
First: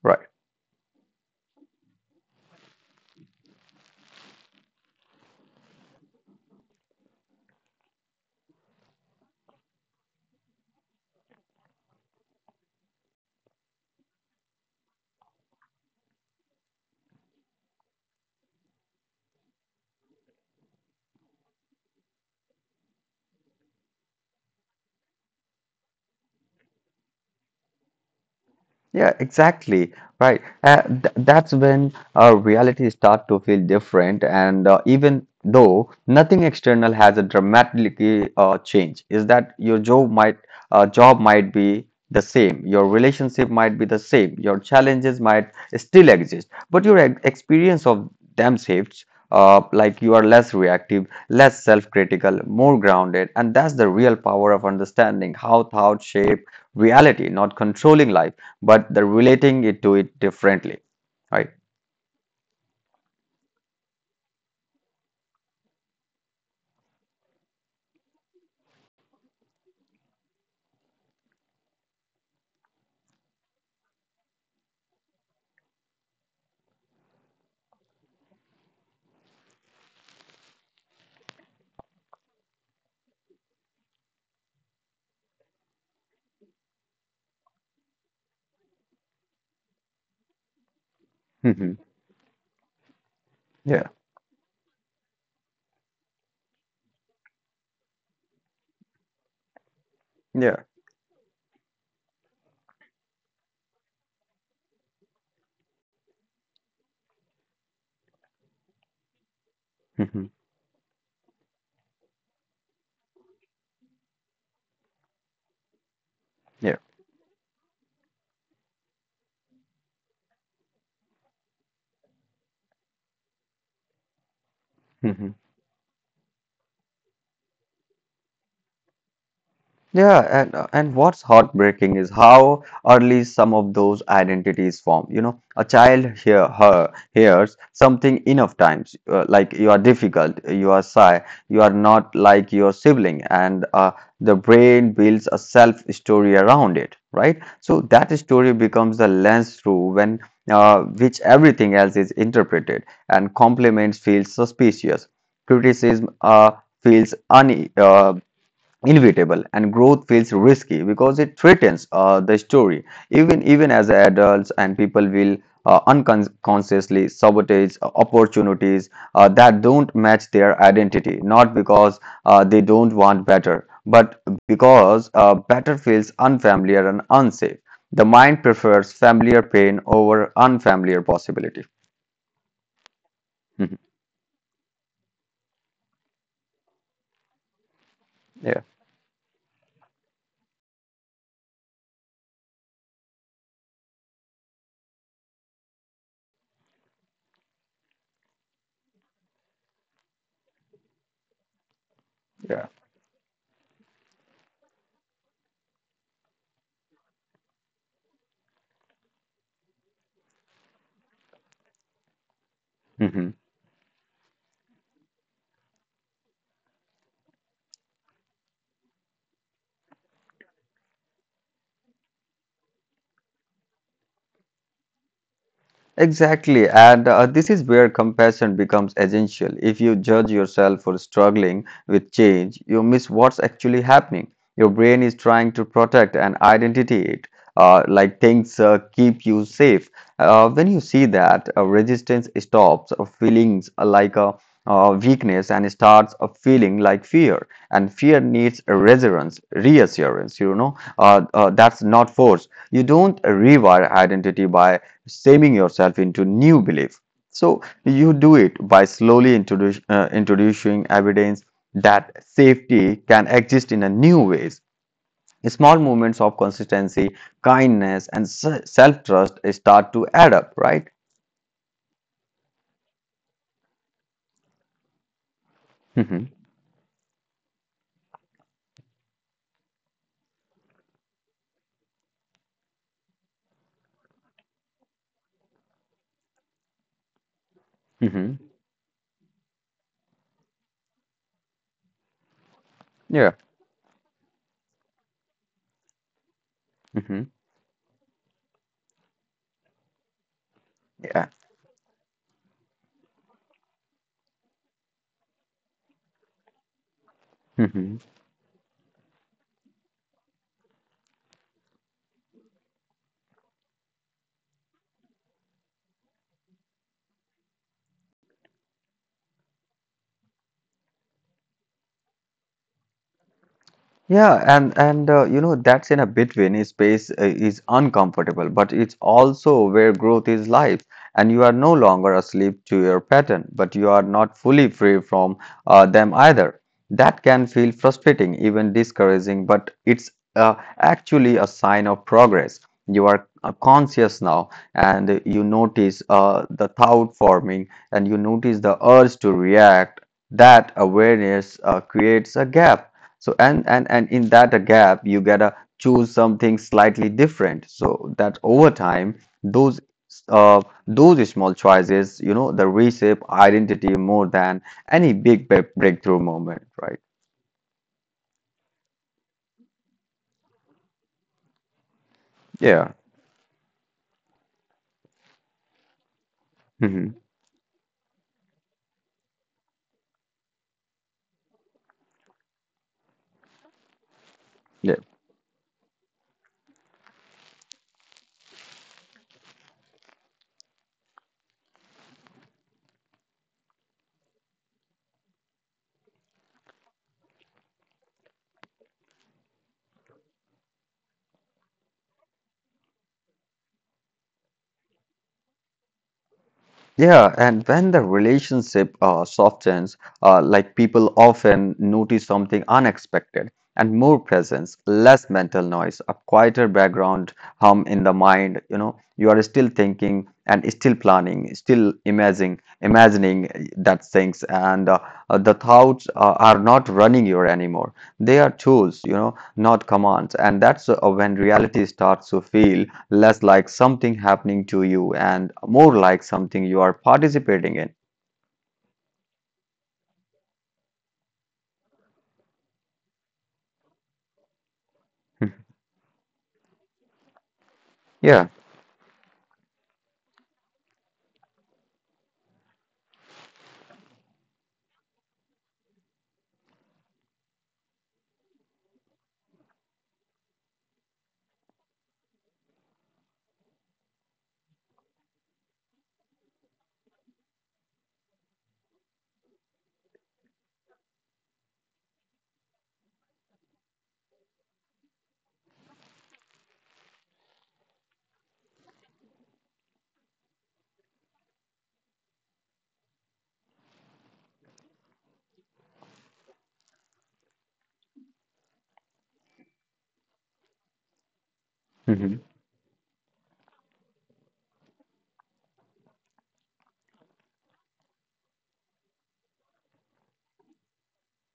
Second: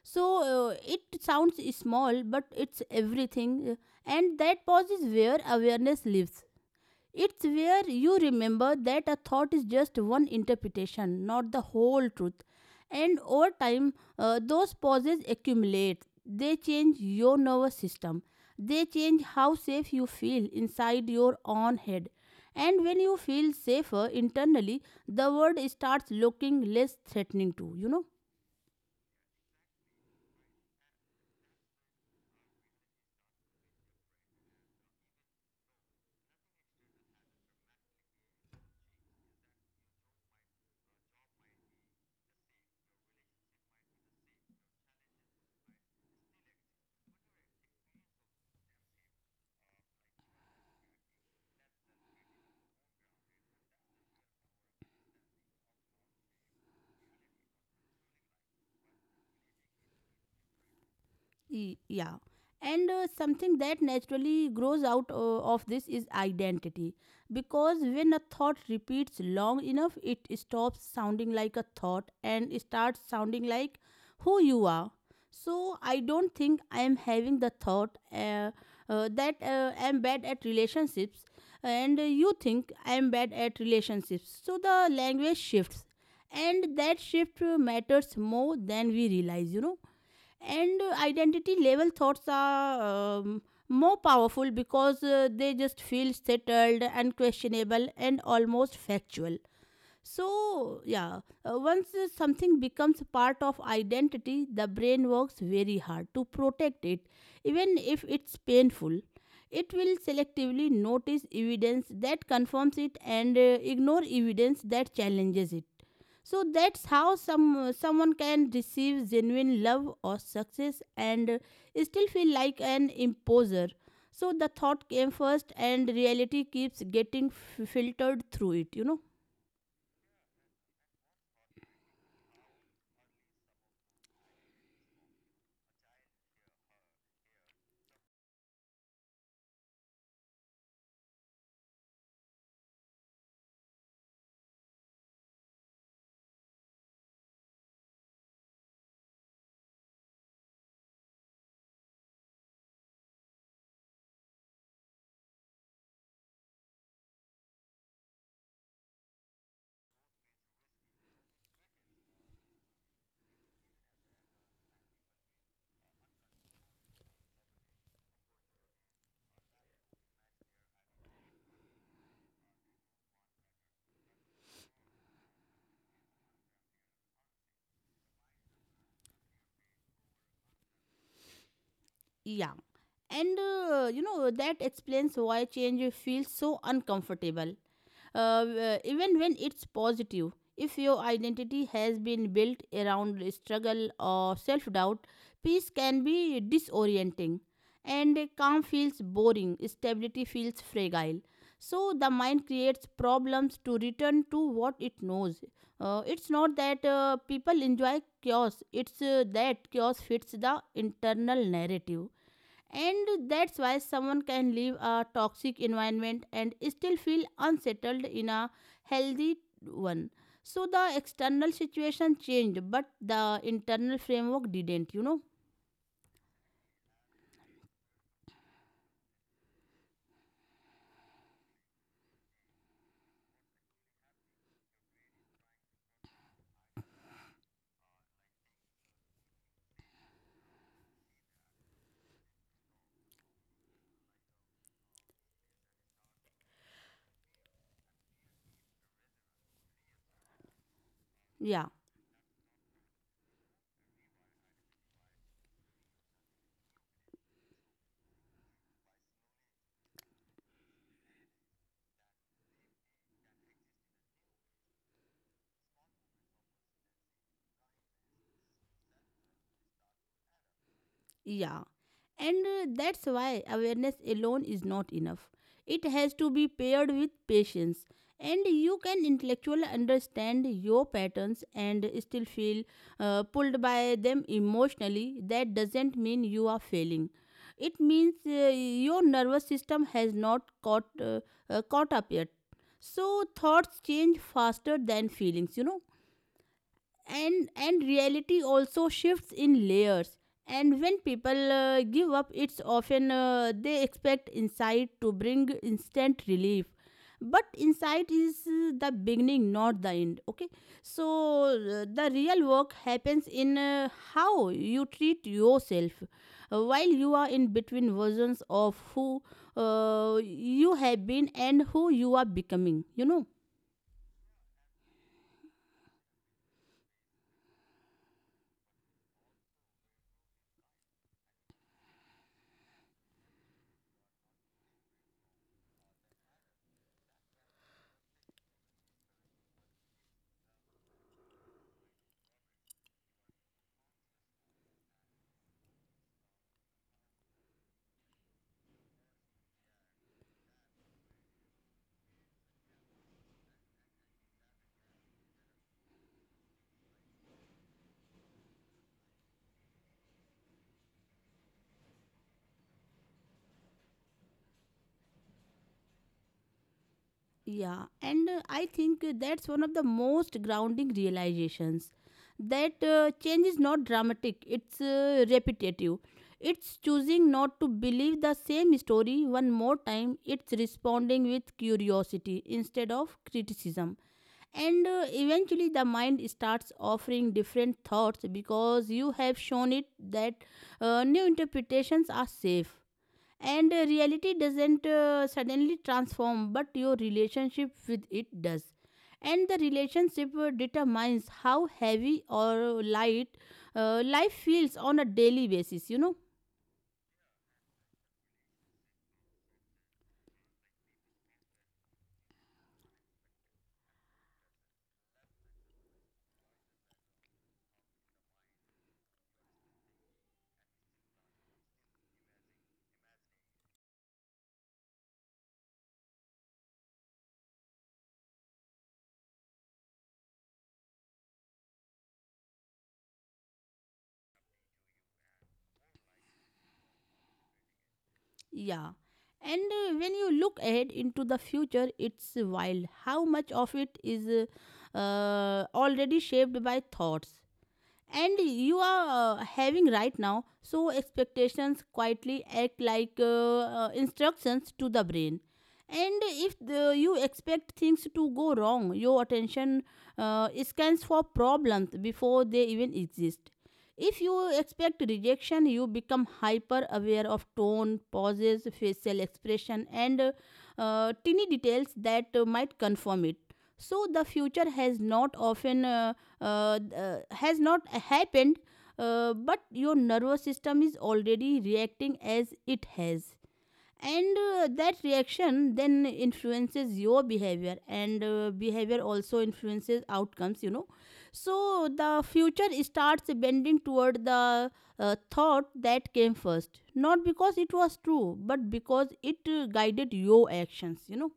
Speaker 2: Right.
Speaker 1: So it sounds small, but it's everything. And that pause is where awareness lives. It's where you remember that a thought is just one interpretation, not the whole truth. And over time, those pauses accumulate. They change your nervous system. They change how safe you feel inside your own head. And when you feel safer internally, the world starts looking less threatening to, you know.
Speaker 2: Yeah, exactly. Right. Th that's when reality start to feel different, and even though nothing external has a dramatically change, is that your job might be the same, your relationship might be the same, your challenges might still exist, but your ex experience of them shifts. Like you are less reactive, less self-critical, more grounded, and that's the real power of understanding how thoughts shape reality, not controlling life but they're relating it to it differently, right?
Speaker 1: Yeah, and something that naturally grows out of this is identity, because when a thought repeats long enough it stops sounding like a thought and starts sounding like who you are. So I don't think I am having the thought that I am bad at relationships, and you think I am bad at relationships, so the language shifts, and that shift matters more than we realize, you know. And identity level thoughts are
Speaker 2: Yeah,
Speaker 1: more powerful, because they just feel settled, unquestionable, and almost factual.
Speaker 2: yeah,
Speaker 1: So, yeah, once something becomes part of identity, the brain works very hard to protect it, even if it's painful. It will selectively notice evidence that confirms it and ignore evidence that challenges it. So
Speaker 2: yeah.
Speaker 1: that's how someone can receive genuine love or success and still feel like an imposer. So the thought came first, and reality keeps getting filtered through it. You know.
Speaker 2: Yeah, and what's heartbreaking is how early some of those identities form. You know, a child hears something enough times, like you are difficult, you are shy, you are not like your sibling, and the brain builds a self story around it, right? So that story becomes the lens through when which everything else is interpreted, and compliments feel suspicious, criticism feels un inevitable, and growth feels risky because it threatens the story. Even as adults, and people will unconsciously sabotage opportunities that don't match their identity, not because they don't want better, but because better feels unfamiliar and unsafe. The mind prefers familiar pain over unfamiliar possibility.
Speaker 1: Yeah. And
Speaker 2: Mhm.
Speaker 1: you know, that explains why change feels so uncomfortable.
Speaker 2: Yeah.
Speaker 1: Even when it's positive, if your identity has been built around struggle or self doubt, peace can be disorienting. And calm feels boring, stability feels fragile. So the mind
Speaker 2: Yeah.
Speaker 1: creates problems to return to what it knows. It's not that people enjoy chaos, it's that chaos fits the internal narrative.
Speaker 2: Mhm.
Speaker 1: And that's why someone can leave a toxic environment and still feel unsettled in a healthy one. So the external situation changed, but the internal framework didn't, you know?
Speaker 2: Exactly, and this is where compassion becomes essential. If you judge yourself for struggling with change, you miss what's actually happening. Your brain is trying to protect an identity, it, like things keep you safe. When you see that, resistance stops feelings like a weakness and starts a feeling like fear. And fear needs reassurance, reassurance. You know,
Speaker 1: Yeah,
Speaker 2: that's not force. You don't rewire identity by shaming yourself into new belief. So you do it by slowly introducing evidence that safety can exist in a new ways. Small moments of consistency, kindness, and self trust start to add up, right?
Speaker 1: yeah. And that's why awareness alone is not enough. It
Speaker 2: Hmm.
Speaker 1: has to be paired with patience. And you can intellectually understand your patterns and still feel pulled by them emotionally. That doesn't mean you are failing. It means
Speaker 2: Hmm.
Speaker 1: your nervous system has not caught, caught up yet.
Speaker 2: Yeah.
Speaker 1: So thoughts change faster than feelings, you know,
Speaker 2: Hmm.
Speaker 1: and reality also shifts in layers. And when
Speaker 2: Yeah.
Speaker 1: people give up, it's often they expect insight to bring instant relief, but
Speaker 2: Mm-hmm.
Speaker 1: insight is the beginning, not the end. Okay, so the real work happens in how you treat yourself while you are in between versions of who you have been and who you are becoming, you know.
Speaker 2: Yeah, and you know that's in a between space is uncomfortable, but it's also where growth is life, and you are no longer asleep to your pattern, but you are not fully free from them either. That can feel frustrating, even discouraging, but it's actually a sign of progress. You are conscious now, and you notice the thought forming, and you notice the urge to react. That awareness creates a gap, so and in that gap, you gotta choose something slightly different, so that over time, those small choices, you know, the reshape identity more than any big breakthrough moment, right?
Speaker 1: Yeah, and I think that's one of the most grounding realizations,
Speaker 2: Yeah.
Speaker 1: that change is not dramatic, it's repetitive. It's
Speaker 2: Hmm.
Speaker 1: choosing not to believe the same story one more time, it's responding with curiosity instead of criticism.
Speaker 2: Yeah.
Speaker 1: And eventually, the mind starts offering different thoughts because you have shown it that new interpretations are safe, and reality doesn't suddenly transform, but your relationship with it does, and the relationship determines how heavy or light life feels on a daily basis, you know.
Speaker 2: Yeah, and when the relationship softens, like people often notice something unexpected and more presence, less mental noise, a quieter background hum in the mind. You know, you are still thinking and still planning, still imagining, that things, and the thoughts are not running you anymore. They are tools, you know, not commands, and that's when reality starts to feel less like something happening to you and more like something you are participating in.
Speaker 1: Yeah, and when you look ahead into the future, it's wild how much of it is already shaped by thoughts
Speaker 2: Yeah.
Speaker 1: and you are having right now. So expectations quietly act like instructions to the brain, and if you expect things to go wrong, your attention scans for problems before they even exist. If you expect rejection, you become hyper aware of tone, pauses, facial expression, and teeny details that might confirm it. So the future has not often has not happened, but your nervous system is already reacting as it has, and that reaction then influences your behavior, and behavior also influences outcomes, you know. So
Speaker 2: Mhm.
Speaker 1: the future starts bending toward the thought that came first, not because it was true but because it guided your actions, you know.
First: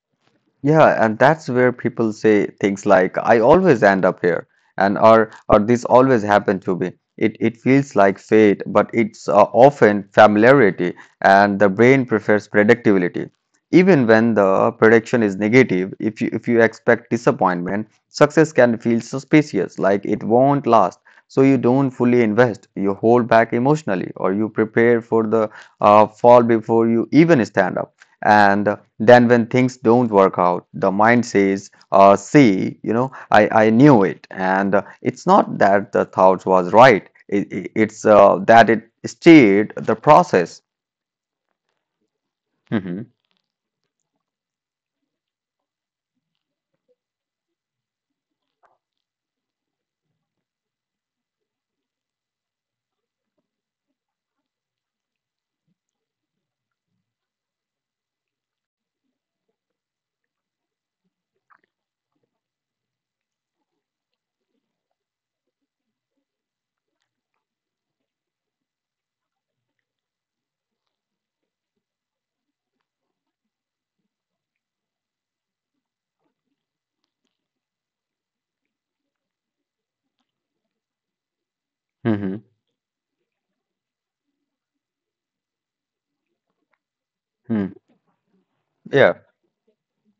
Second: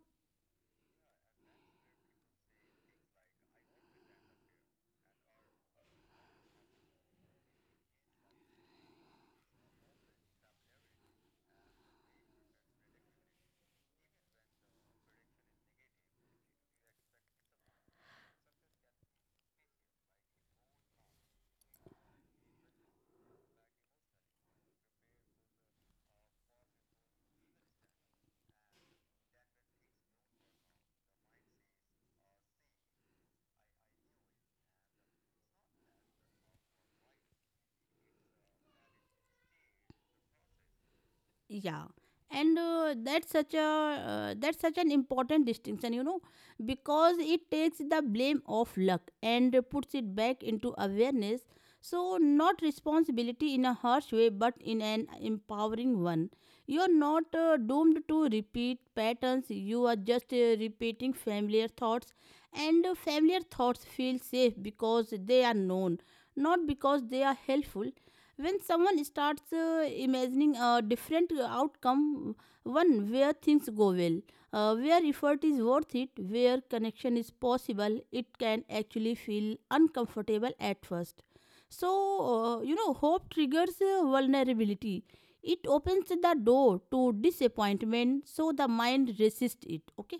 Speaker 2: Yeah, and that's where people say things like, I always end up here, and or this always happened to me. It feels like fate, but it's often familiarity, and the brain prefers predictability. Even when the prediction is negative, if you expect disappointment, success can feel suspicious, like it won't last. So you don't fully invest, you hold back emotionally, or you prepare for the fall before you even stand up. And then when things don't work out, the mind says, see, you know, I knew it. And it's not that the thought was right. It's that it steered the process.
Speaker 1: Yeah, and
Speaker 2: Hmm.
Speaker 1: that's such a that's such an important distinction, you know, because it takes the blame of luck and puts it back into awareness. So, not responsibility in a harsh way, but in an empowering one. You are not doomed to repeat patterns, you are just repeating familiar thoughts, and familiar thoughts feel safe because they are known, not because they are helpful. When someone starts imagining a different outcome, one where things go well, where effort is worth it, where connection is possible, it can actually feel uncomfortable at first. So,
Speaker 2: Hmm.
Speaker 1: you know, hope triggers vulnerability. It opens the door to
Speaker 2: Hmm.
Speaker 1: disappointment, so the mind
Speaker 2: Yeah.
Speaker 1: resists it. Okay?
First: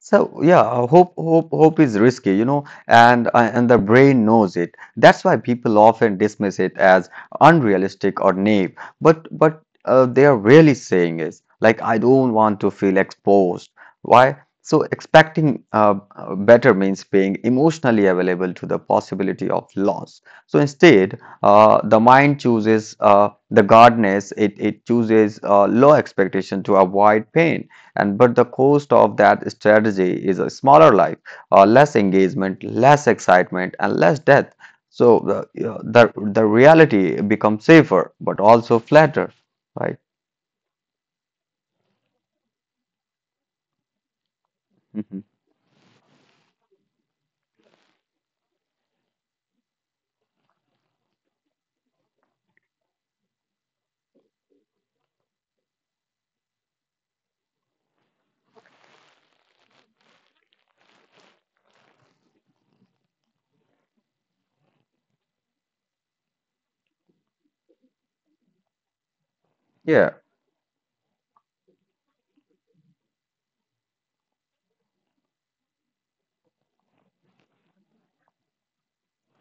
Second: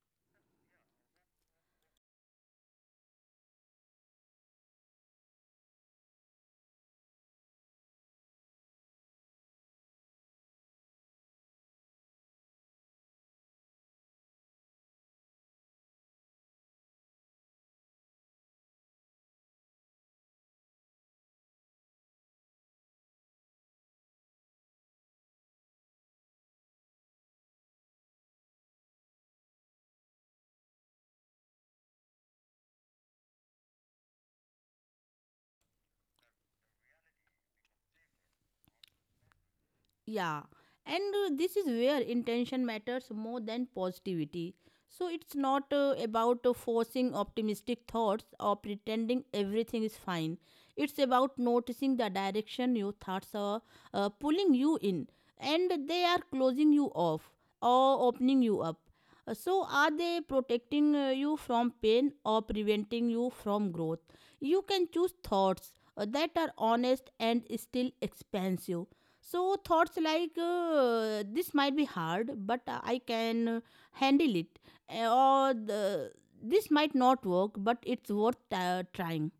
Speaker 2: So yeah, hope is risky, you know, and the brain knows it. That's why people often dismiss it as unrealistic or naive. But they are really saying is like I don't want to feel exposed. Why? So expecting better means being emotionally available to the possibility of loss. So instead, the mind chooses the guardness. It chooses low expectation to avoid pain. And but the cost of that strategy is a smaller life, less engagement, less excitement, and less death. So the yeah, the reality becomes safer, but also flatter, right?
Speaker 1: Yeah. And this is where intention matters more than positivity. So,
Speaker 2: Mhm.
Speaker 1: it's not about forcing optimistic thoughts or pretending everything is fine. It's about noticing the direction your thoughts are pulling you in, and they are closing you off or opening you up. So, are they protecting you from pain or preventing you from growth? You can choose thoughts that are honest and still expansive. So, thoughts
Speaker 2: Yeah,
Speaker 1: like this might be hard, but I can handle it, Uh, or the, this might not work, but it's worth trying.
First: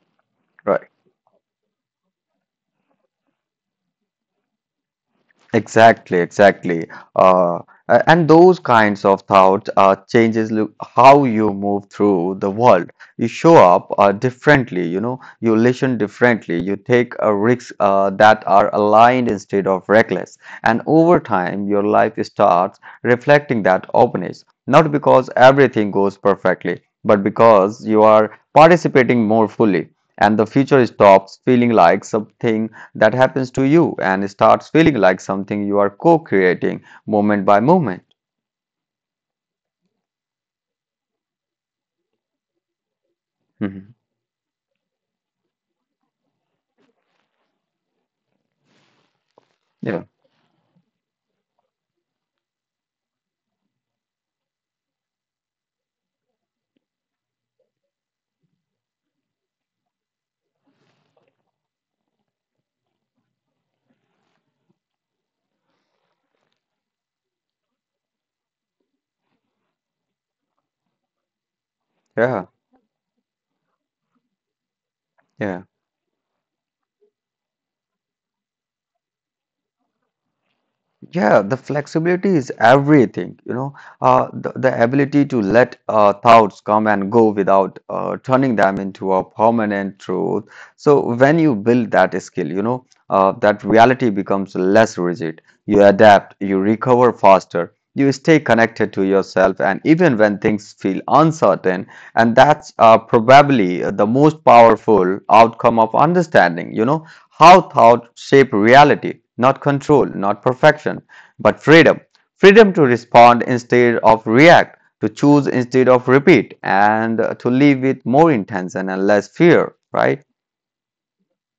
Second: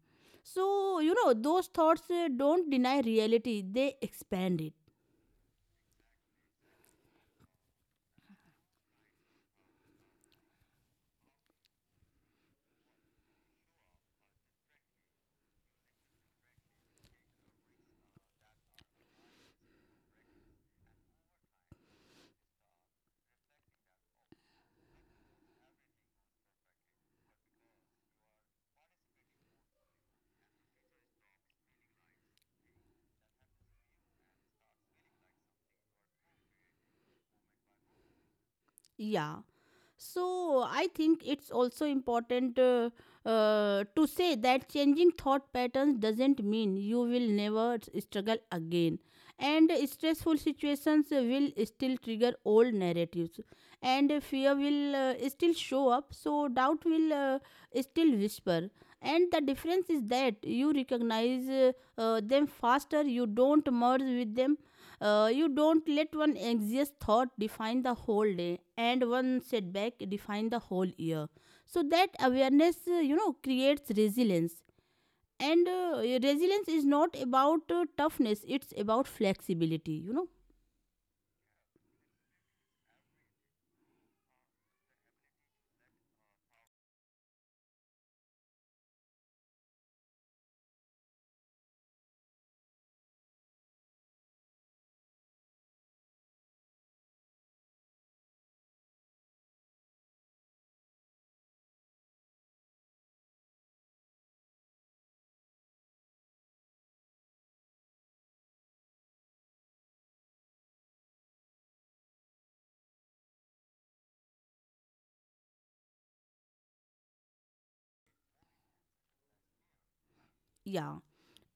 Speaker 2: right.
Speaker 1: So, those thoughts don't deny reality, they expand it.
Speaker 2: Exactly, exactly. Uh, and those kinds of thoughts changes how you move through the world. You show up differently, you know, you listen differently, you take risks that are aligned instead of reckless. And over time, your life starts reflecting that openness, not because everything goes perfectly, but because you are participating more fully. And the future stops feeling like something that happens to you and it starts feeling like something you are co-creating moment by moment.
Speaker 1: Yeah. So I think it's also important
Speaker 2: Mhm.
Speaker 1: to say that changing thought patterns doesn't mean you will never struggle again. And
Speaker 2: Yeah,
Speaker 1: stressful situations will still trigger old narratives, and fear will still show up. So doubt will still whisper. And the difference is that you recognize them faster. You don't merge with them, you don't let one anxious thought define the whole day and one setback define the whole year. So that
Speaker 2: yeah,
Speaker 1: awareness, you know, creates resilience.
Speaker 2: yeah.
Speaker 1: And resilience is not about toughness, it's about flexibility, you know.
Speaker 2: Yeah, the flexibility is everything, you know, the ability to let thoughts come and go without turning them into a permanent truth. So when you build that skill, you know, that reality becomes less rigid. You adapt, you recover faster, you stay connected to yourself, and even when things feel uncertain, and that's probably the most powerful outcome of understanding, you know. How thought shape reality, not control, not perfection, but freedom. Freedom to respond instead of react, to choose instead of repeat, and to live with more intention and less fear, right?
Speaker 1: Yeah.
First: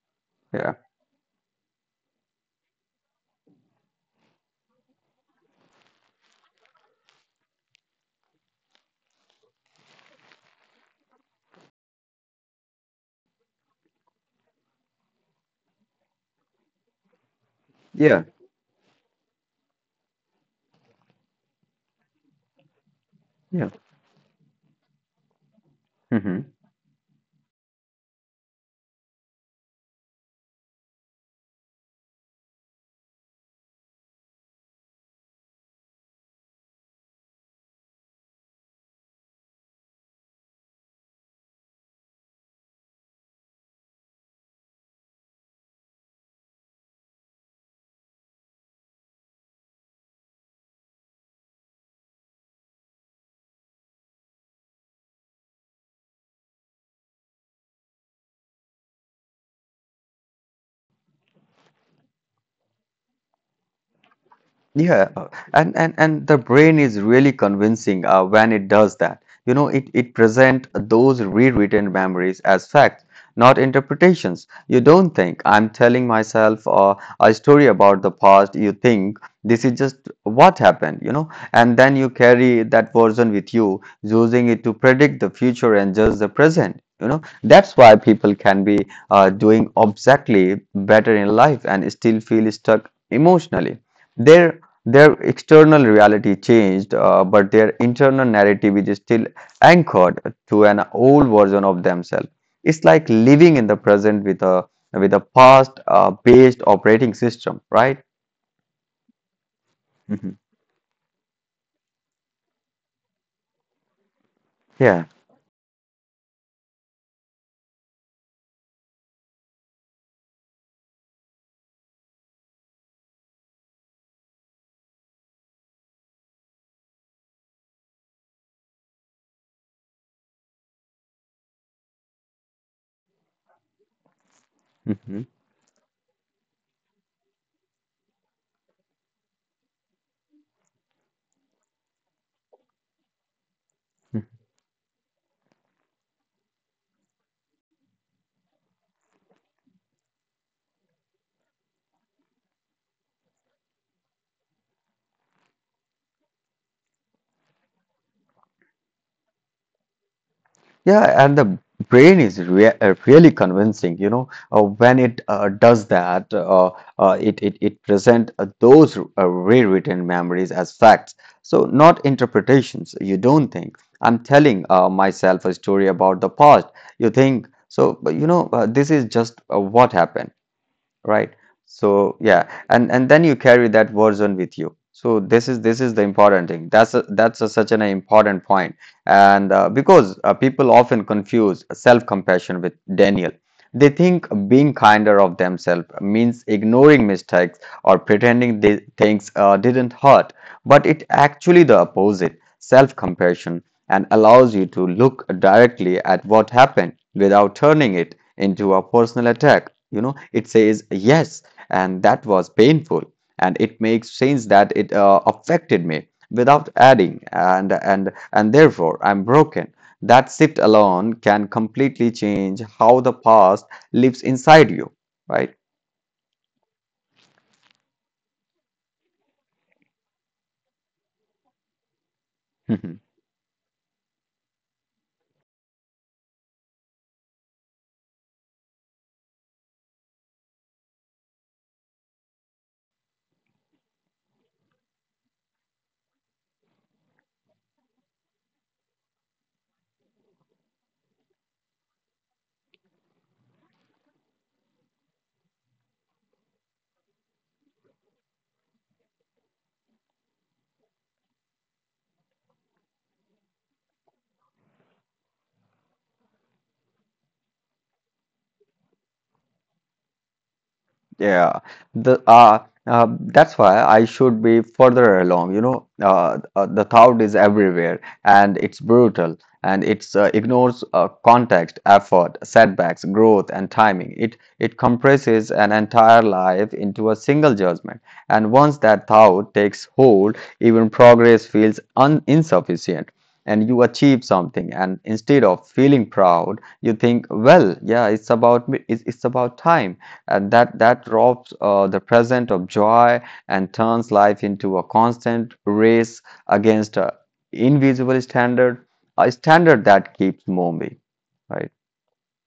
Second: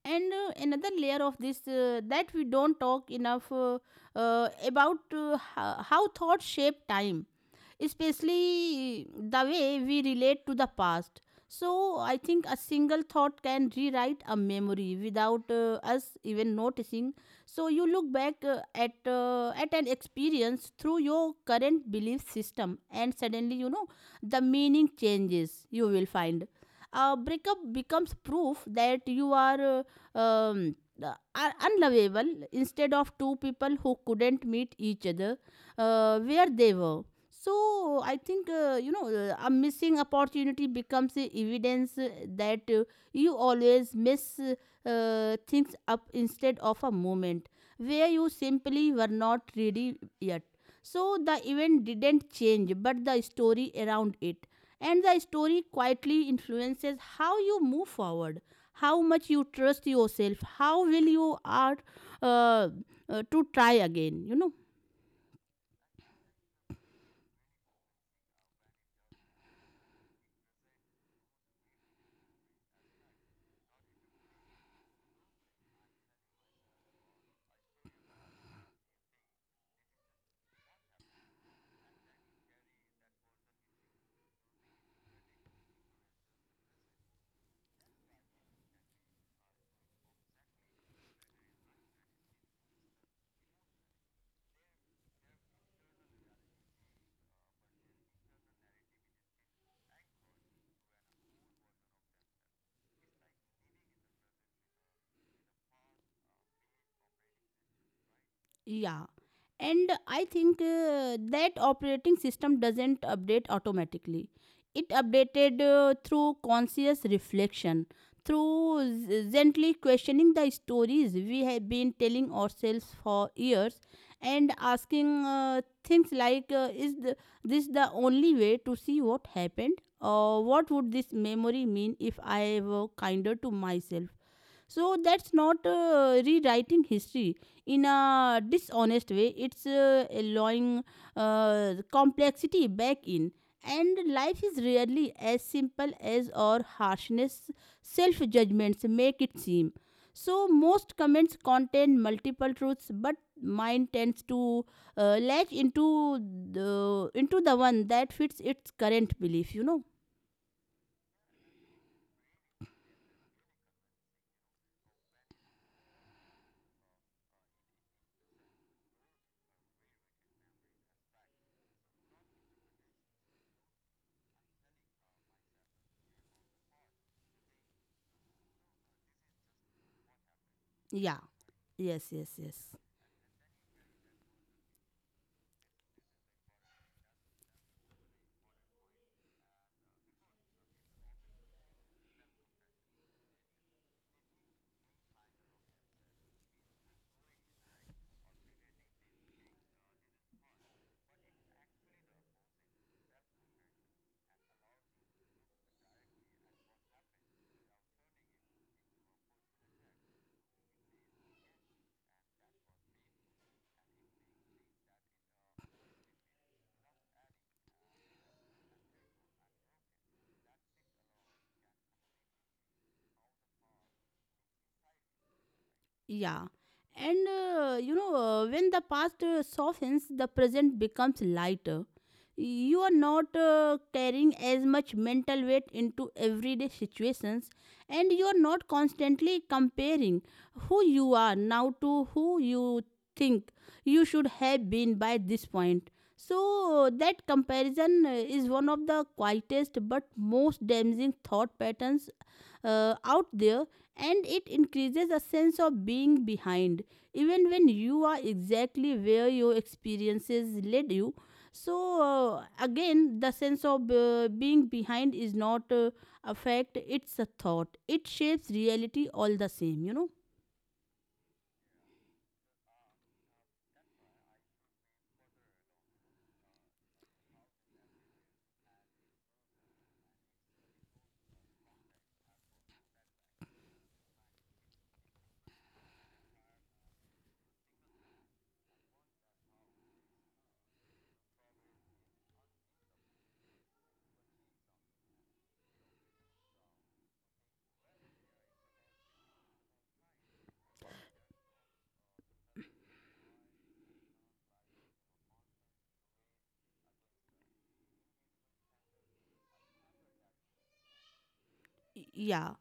Speaker 1: And
Speaker 2: Yeah.
Speaker 1: another layer of this that we don't talk enough about how thoughts shape time, especially the way we relate to the past. So I think a single thought can rewrite a memory without us even noticing. So you look
Speaker 2: Yeah.
Speaker 1: back at an experience through your current belief system, and suddenly, you
Speaker 2: Yeah.
Speaker 1: know, the meaning changes. You will find
Speaker 2: Mhm.
Speaker 1: a breakup becomes proof that you um, are unlovable instead of two people who couldn't meet each other where they were. So I think, you know, a missing opportunity becomes evidence that you always miss things up instead of a moment where you simply were not ready yet. So the event didn't change, but the story around it. And the story quietly influences how you move forward, how much you trust yourself, how will you are uh, to try again, you know.
Speaker 2: Yeah, and the brain is really convincing when it does that. You know, it present those rewritten memories as facts, not interpretations. You don't think I'm telling myself a story about the past. You think this is just what happened, you know, and then you carry that version with you, using it to predict the future and judge the present. You know, that's why people can be doing exactly better in life and still feel stuck emotionally. There their external reality changed, but their internal narrative is still anchored to an old version of themselves. It's like living in the present with a past based operating system, right?
Speaker 1: Yeah. And I
Speaker 2: Mhm.
Speaker 1: think that operating system doesn't update automatically. It
Speaker 2: Yeah.
Speaker 1: updated through conscious reflection, through gently questioning the stories we have been telling ourselves for years, and asking things like, this the only way to see what happened, or what would this memory mean if I were kinder to myself? So
Speaker 2: Mhm.
Speaker 1: that's not rewriting history in a dishonest way. It's allowing complexity back in. And life is rarely as simple as our harshness, self judgments make it seem. So most comments contain multiple truths, but mine tends to latch into the one that fits its current belief. You know?
Speaker 2: Yeah, and the brain is really convincing, when it does that, it present those rewritten memories as facts. So not interpretations, you don't think. I'm telling myself a story about the past. You think, so, but this is just what happened,
Speaker 1: Yeah.
Speaker 2: right.
Speaker 1: Yes.
Speaker 2: So
Speaker 1: Yes.
Speaker 2: yeah,
Speaker 1: Yes.
Speaker 2: and then you carry that version with you. So this is the important thing. That's such an important point. And because people often confuse self compassion with daniel. They think being kinder of themselves means ignoring mistakes, or pretending things didn't hurt, but it actually the opposite. Self compassion and allows you to look directly at what happened without turning it into a personal attack. You know, it says yes, and that was painful, and it makes sense that it affected me without adding, and therefore I'm broken. That shift alone can completely change how the past lives inside you, right?
Speaker 1: Yeah. And when the past softens, the present becomes lighter. You are not carrying as much mental weight into everyday situations, and you are not constantly comparing who you are now to who you think you should have been by this point. So, that comparison is one of the quietest but most damaging thought patterns out there, and it increases a sense of being behind even when you are exactly where your experiences led you. So again, the sense of being behind is not a fact, it's a thought. It shapes reality all the same, you know.
Speaker 2: Yeah, the that's why I should be further along. The thought is everywhere, and it's brutal, and it's ignores context, effort, setbacks, growth, and timing. It compresses an entire life into a single judgment, and once that thought takes hold, even progress feels un insufficient. And you achieve something, and instead of feeling proud you think, well yeah, it's about me. It's about time. And that robs the present of joy, and turns life into a constant race against a invisible standard, a standard that keeps moving, right?
Speaker 1: Yeah.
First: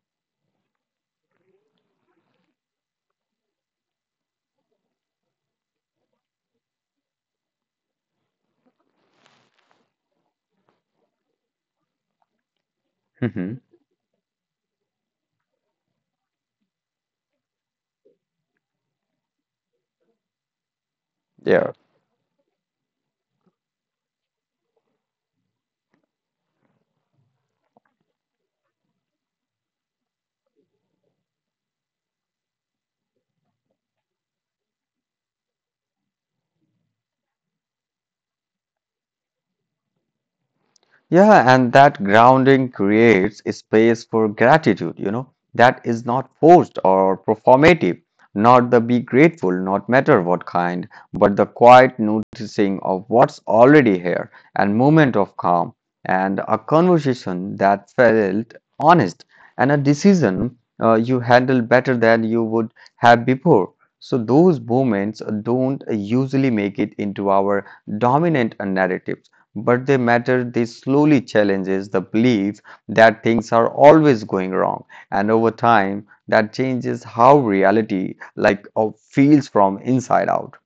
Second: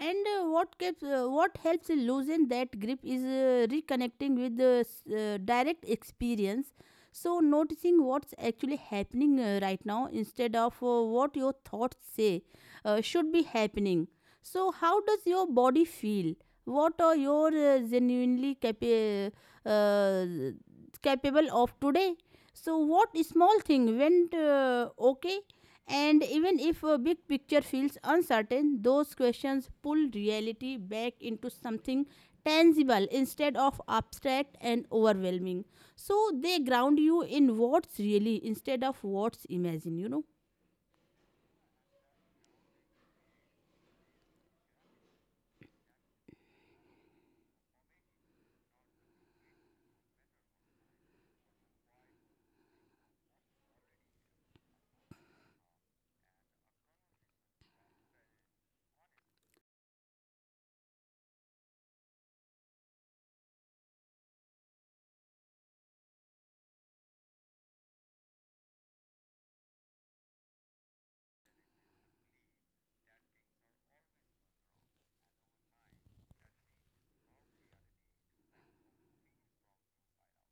Speaker 1: And what helps loosen that grip is reconnecting with the direct experience. So noticing what's actually happening right now instead of what your thoughts say should be
Speaker 2: Hmm.
Speaker 1: happening. So how does your body feel? What are your uh, capable of
Speaker 2: Yeah.
Speaker 1: today? So, what small thing went okay? And even if a big picture feels uncertain, those questions pull reality back into something tangible instead of abstract and overwhelming. So, they ground you in what's really instead of what's imagined, you know.
Speaker 2: Yeah, and that grounding creates a space for gratitude, you know, that is not forced or performative, not the be grateful, not matter what kind, but the quiet noticing of what's already here, and moment of calm, and a conversation that felt honest, and a decision you handled better than you would have before. So those moments don't usually make it into our dominant narrative, but they matter. They slowly challenges the belief that things are always going wrong, and over time, that changes how reality feels from inside out.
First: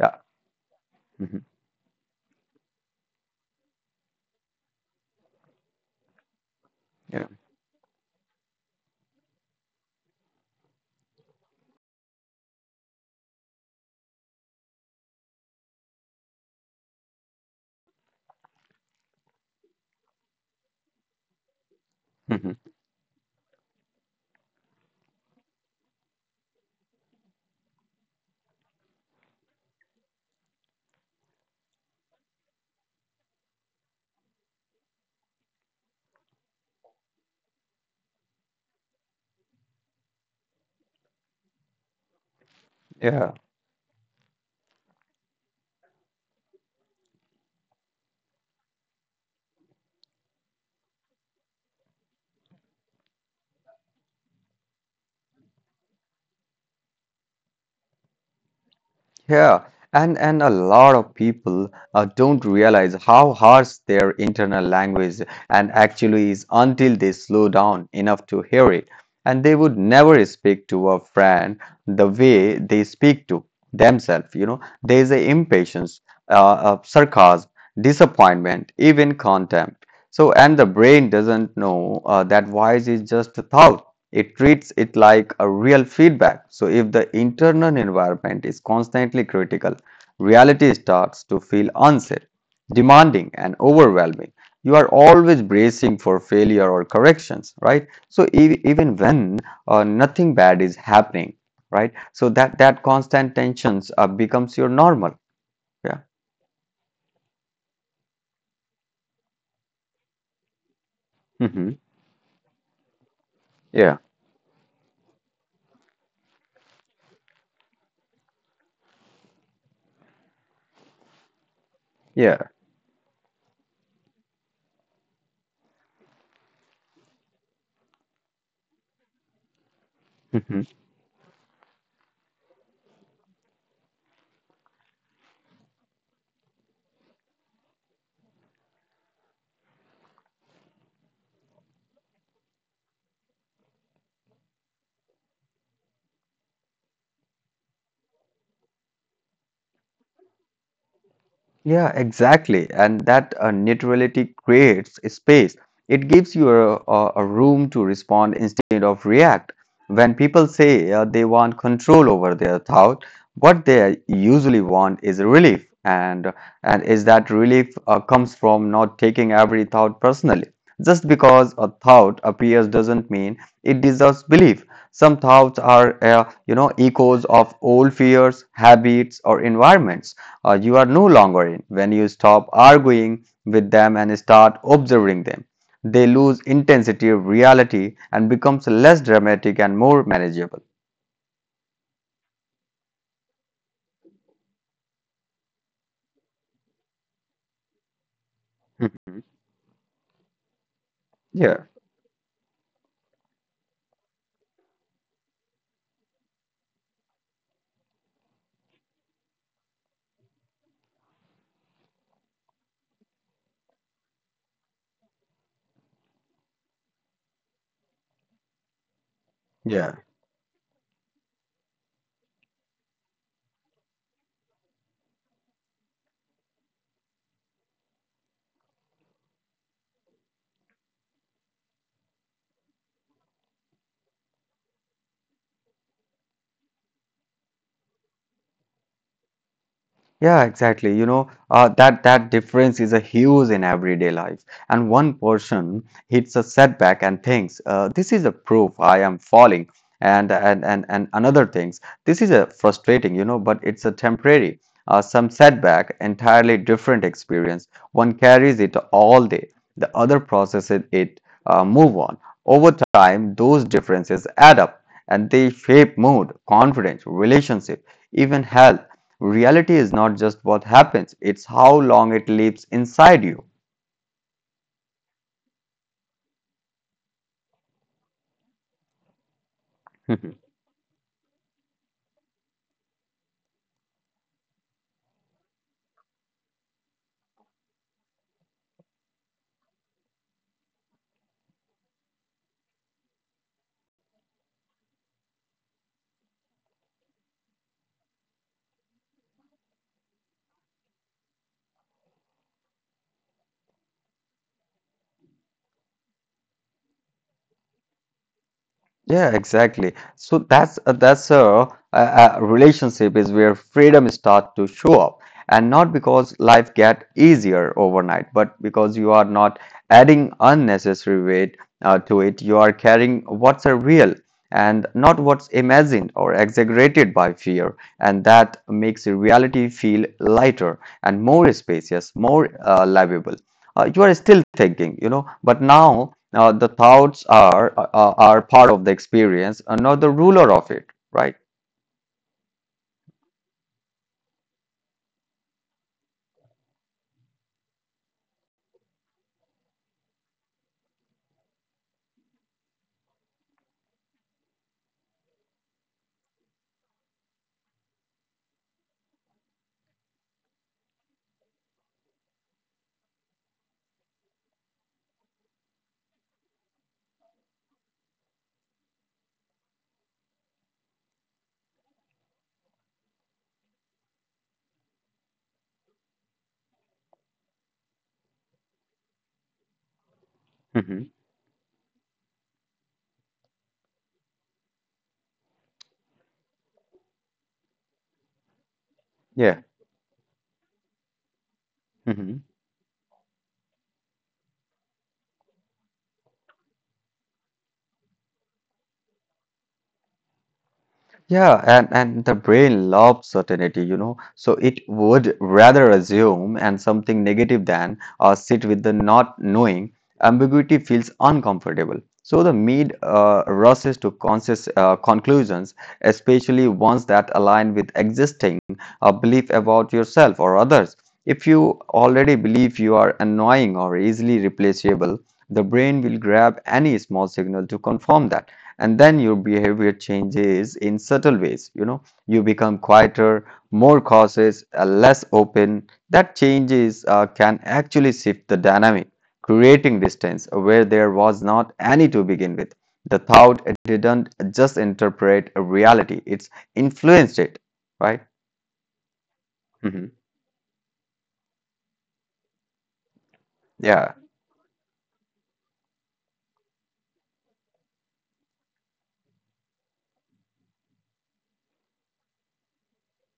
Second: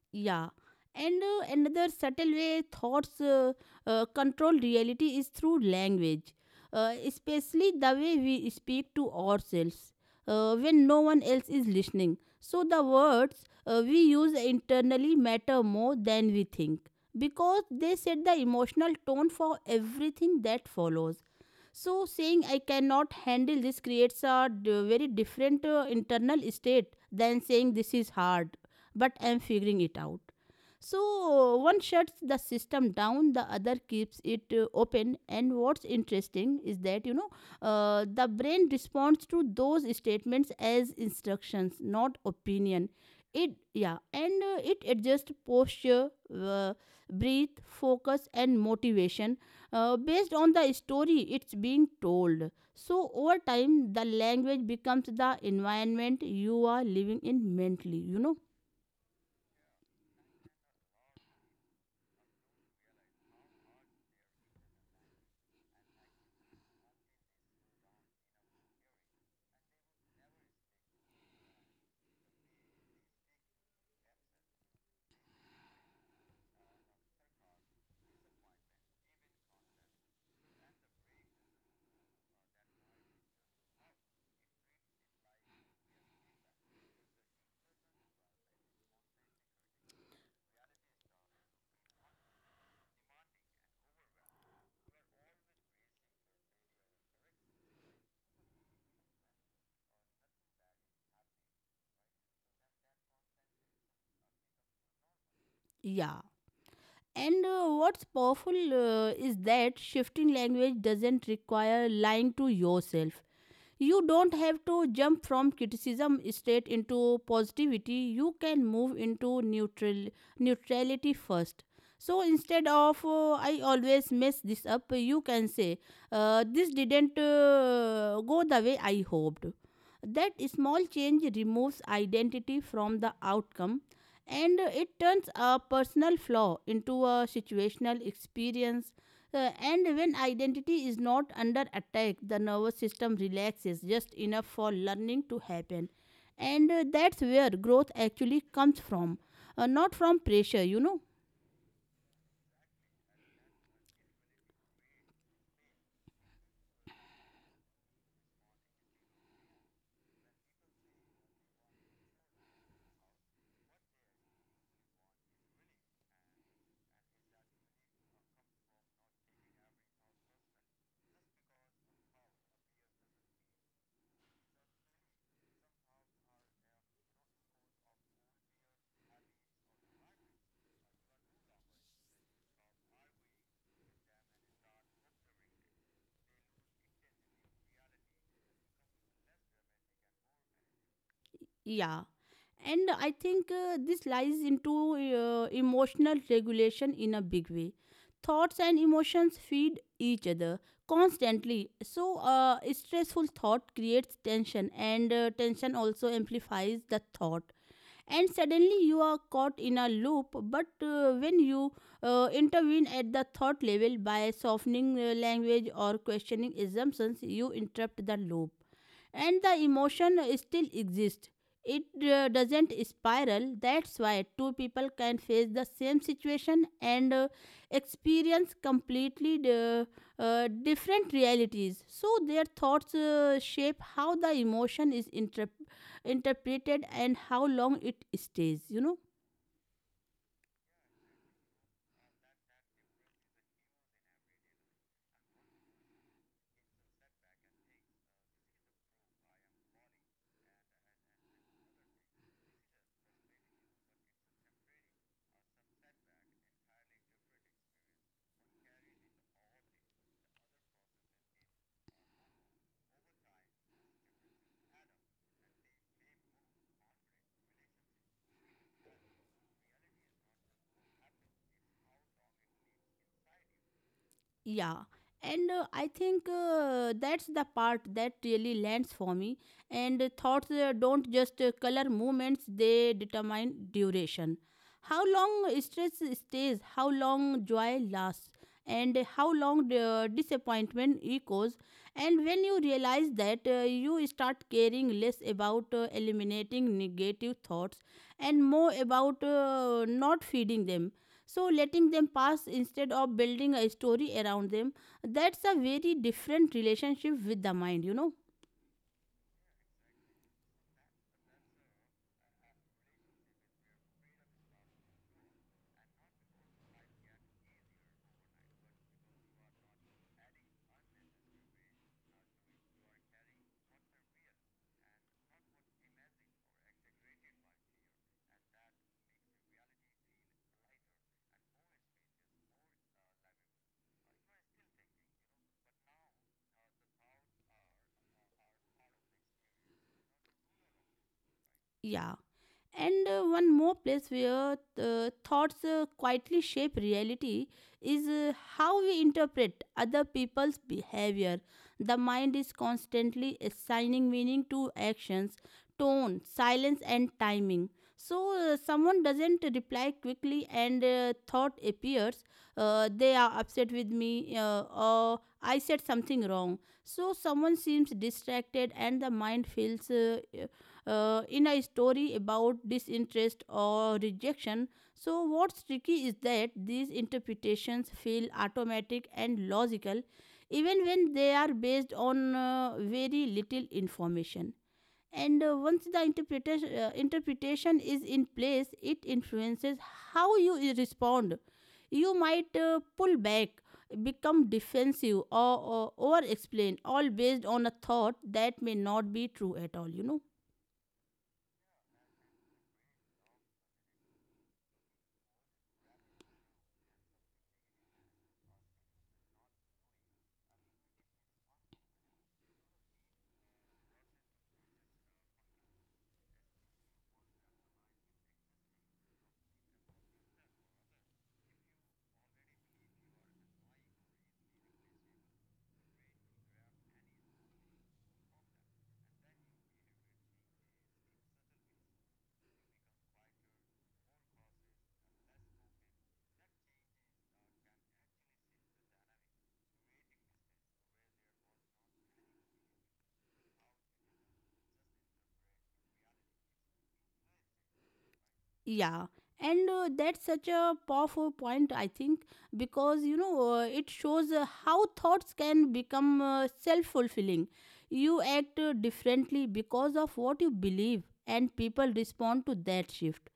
Speaker 2: Yeah.
Speaker 1: Yeah. And
Speaker 2: Mhm.
Speaker 1: another subtle way thoughts control reality is through language,
Speaker 2: Yeah.
Speaker 1: especially the way we speak to ourselves when no one else is listening. So, the words we use internally matter more than we think, because they set the emotional tone for everything that follows. So saying
Speaker 2: Mhm.
Speaker 1: I cannot handle this creates a very different internal state than saying this is hard but I'm figuring it out. So one shuts the system down, the other keeps it open. And what's interesting is that, you know, the brain responds to those statements as instructions, not opinion.
Speaker 2: Yeah.
Speaker 1: It, yeah, and it adjusts posture, uh, breathe, focus and motivation based on the story it's being told. So, over time, the language becomes the environment you are living in mentally, you know.
Speaker 2: Yeah, and a lot of people don't realize how harsh their internal language and actually is until they slow down enough to hear it. And they would never speak to a friend the way they speak to themselves. You know, there's a impatience, sarcasm, disappointment, even contempt. So, and the brain doesn't know that voice is just a thought. It treats it like a real feedback. So, if the internal environment is constantly critical, reality starts to feel unsafe, demanding, and overwhelming. You are always bracing for failure or corrections, right? So, even when nothing bad is happening, right? So, that constant tensions becomes your normal. Yeah.
Speaker 1: Yeah. And what's powerful is that shifting language doesn't
Speaker 2: Hmm.
Speaker 1: require lying to yourself.
Speaker 2: Yeah.
Speaker 1: You don't have to jump from criticism straight into positivity. You can move into neutrality first. So
Speaker 2: Yeah.
Speaker 1: instead of I always mess this up, you can say this didn't go the way I hoped. That small change removes identity from the outcome, and it turns a personal flaw into a situational experience. And when identity is not under attack, the nervous system relaxes just enough for learning to happen. And that's where growth actually comes from, not from pressure, you know.
Speaker 2: Yeah, exactly. And that neutrality creates a space. It gives you a room to respond instead of react. When people say they want control over their thought, what they usually want is relief. And is that relief comes from not taking every thought personally. Just because a thought appears doesn't mean it deserves belief. Some thoughts are, you know, echoes of old fears, habits, or environments or you are no longer in. When you stop arguing with them and start observing them, they lose intensity of reality and becomes less dramatic and more manageable.
Speaker 1: Yeah. And I think this lies into emotional regulation in a big way. Thoughts and emotions
Speaker 2: Mhm.
Speaker 1: feed each other constantly.
Speaker 2: Yeah.
Speaker 1: So, a stressful thought creates tension, and tension also amplifies the thought, and suddenly you are caught in a loop. But when you intervene at the thought level by softening language or questioning assumptions, you interrupt the loop, and the
Speaker 2: Yeah.
Speaker 1: emotion still exists. It doesn't spiral. That's why two people can face the same situation and experience completely different realities. So their thoughts shape how the emotion is interpreted and how long it stays, you know.
Speaker 2: Yeah, exactly. You know, that that difference is a huge in everyday life. And one person hits a setback and thinks, "This is a proof I am falling," and another thinks, "This is a frustrating," you know, but it's a temporary. Some setback, entirely different experience. One carries it all day. The other processes it, move on. Over time, those differences add up, and they shape mood, confidence, relationship, even health. Reality is not just what happens, it's how long it lives inside you.
Speaker 1: Yeah. And I think that's the part that really lands for me. And thoughts don't just color movements, they determine duration: how long stress stays, how long joy lasts, and how long the disappointment echoes. And when you realize that, you start caring less about eliminating negative thoughts and more about not feeding them. So letting them pass instead of building a story around them, that's a very different relationship with the mind, you know.
Speaker 2: Yeah, exactly. So that's a relationship is where freedom start to show up, and not because life get easier overnight, but because you are not adding unnecessary weight to it. You are carrying what's a real and not what's imagined or exaggerated by fear, and that makes reality feel lighter and more spacious, more livable. You are still thinking, you know, but now, the thoughts are part of the experience, not the ruler of it, right?
Speaker 1: Yeah. And one more place where thoughts quietly shape reality is how we interpret other people's behavior. The mind is constantly assigning meaning to actions, tone, silence, and timing. So, someone doesn't reply quickly, and thought appears, they are upset with me, or I said something wrong. So, someone seems distracted, and the mind feels in a story about disinterest or rejection. So, what's tricky is that these interpretations feel automatic and logical even
Speaker 2: Hmm.
Speaker 1: when they are based on very little information. And once the interpretation is in place, it
Speaker 2: Yeah.
Speaker 1: influences how you respond. You
Speaker 2: Hmm.
Speaker 1: might pull back, become defensive, or over explain, all based on a thought that may not be true at all, you know.
Speaker 2: Yeah, and the brain loves certainty, you know, so it would rather assume and something negative than sit with the not knowing. Ambiguity feels uncomfortable. So the mind rushes to conscious conclusions, especially ones that align with existing belief about yourself or others. If you already believe you are annoying or easily replaceable, the brain will grab any small signal to confirm that. And then your behavior changes in subtle ways, you know. You become quieter, more cautious, less open. That changes can actually shift the dynamic, creating distance where there was not any to begin with. The thought didn't just interpret a reality, it's influenced it, right?
Speaker 1: Yeah, and
Speaker 2: Hmm.
Speaker 1: that's such a powerful point, I think, because, you know, it
Speaker 2: Yeah.
Speaker 1: shows how thoughts can become self fulfilling. You act differently because of what you believe, and people respond to that shift.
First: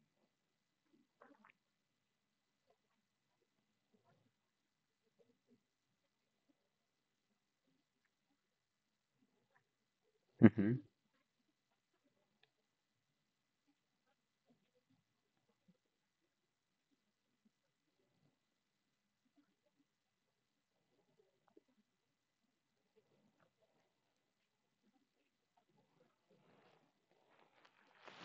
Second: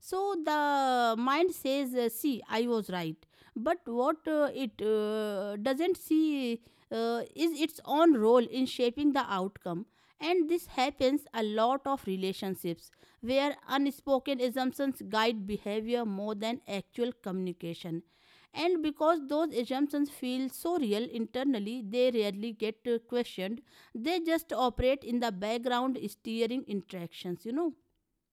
Speaker 1: So the mind says, See, I was right. But what it doesn't see is its own role in shaping the outcome. And this
Speaker 2: Mhm.
Speaker 1: happens a lot of relationships where unspoken assumptions guide behavior more than actual communication. And because those assumptions feel so real internally, they rarely get questioned. They just operate in the background, steering interactions, you know.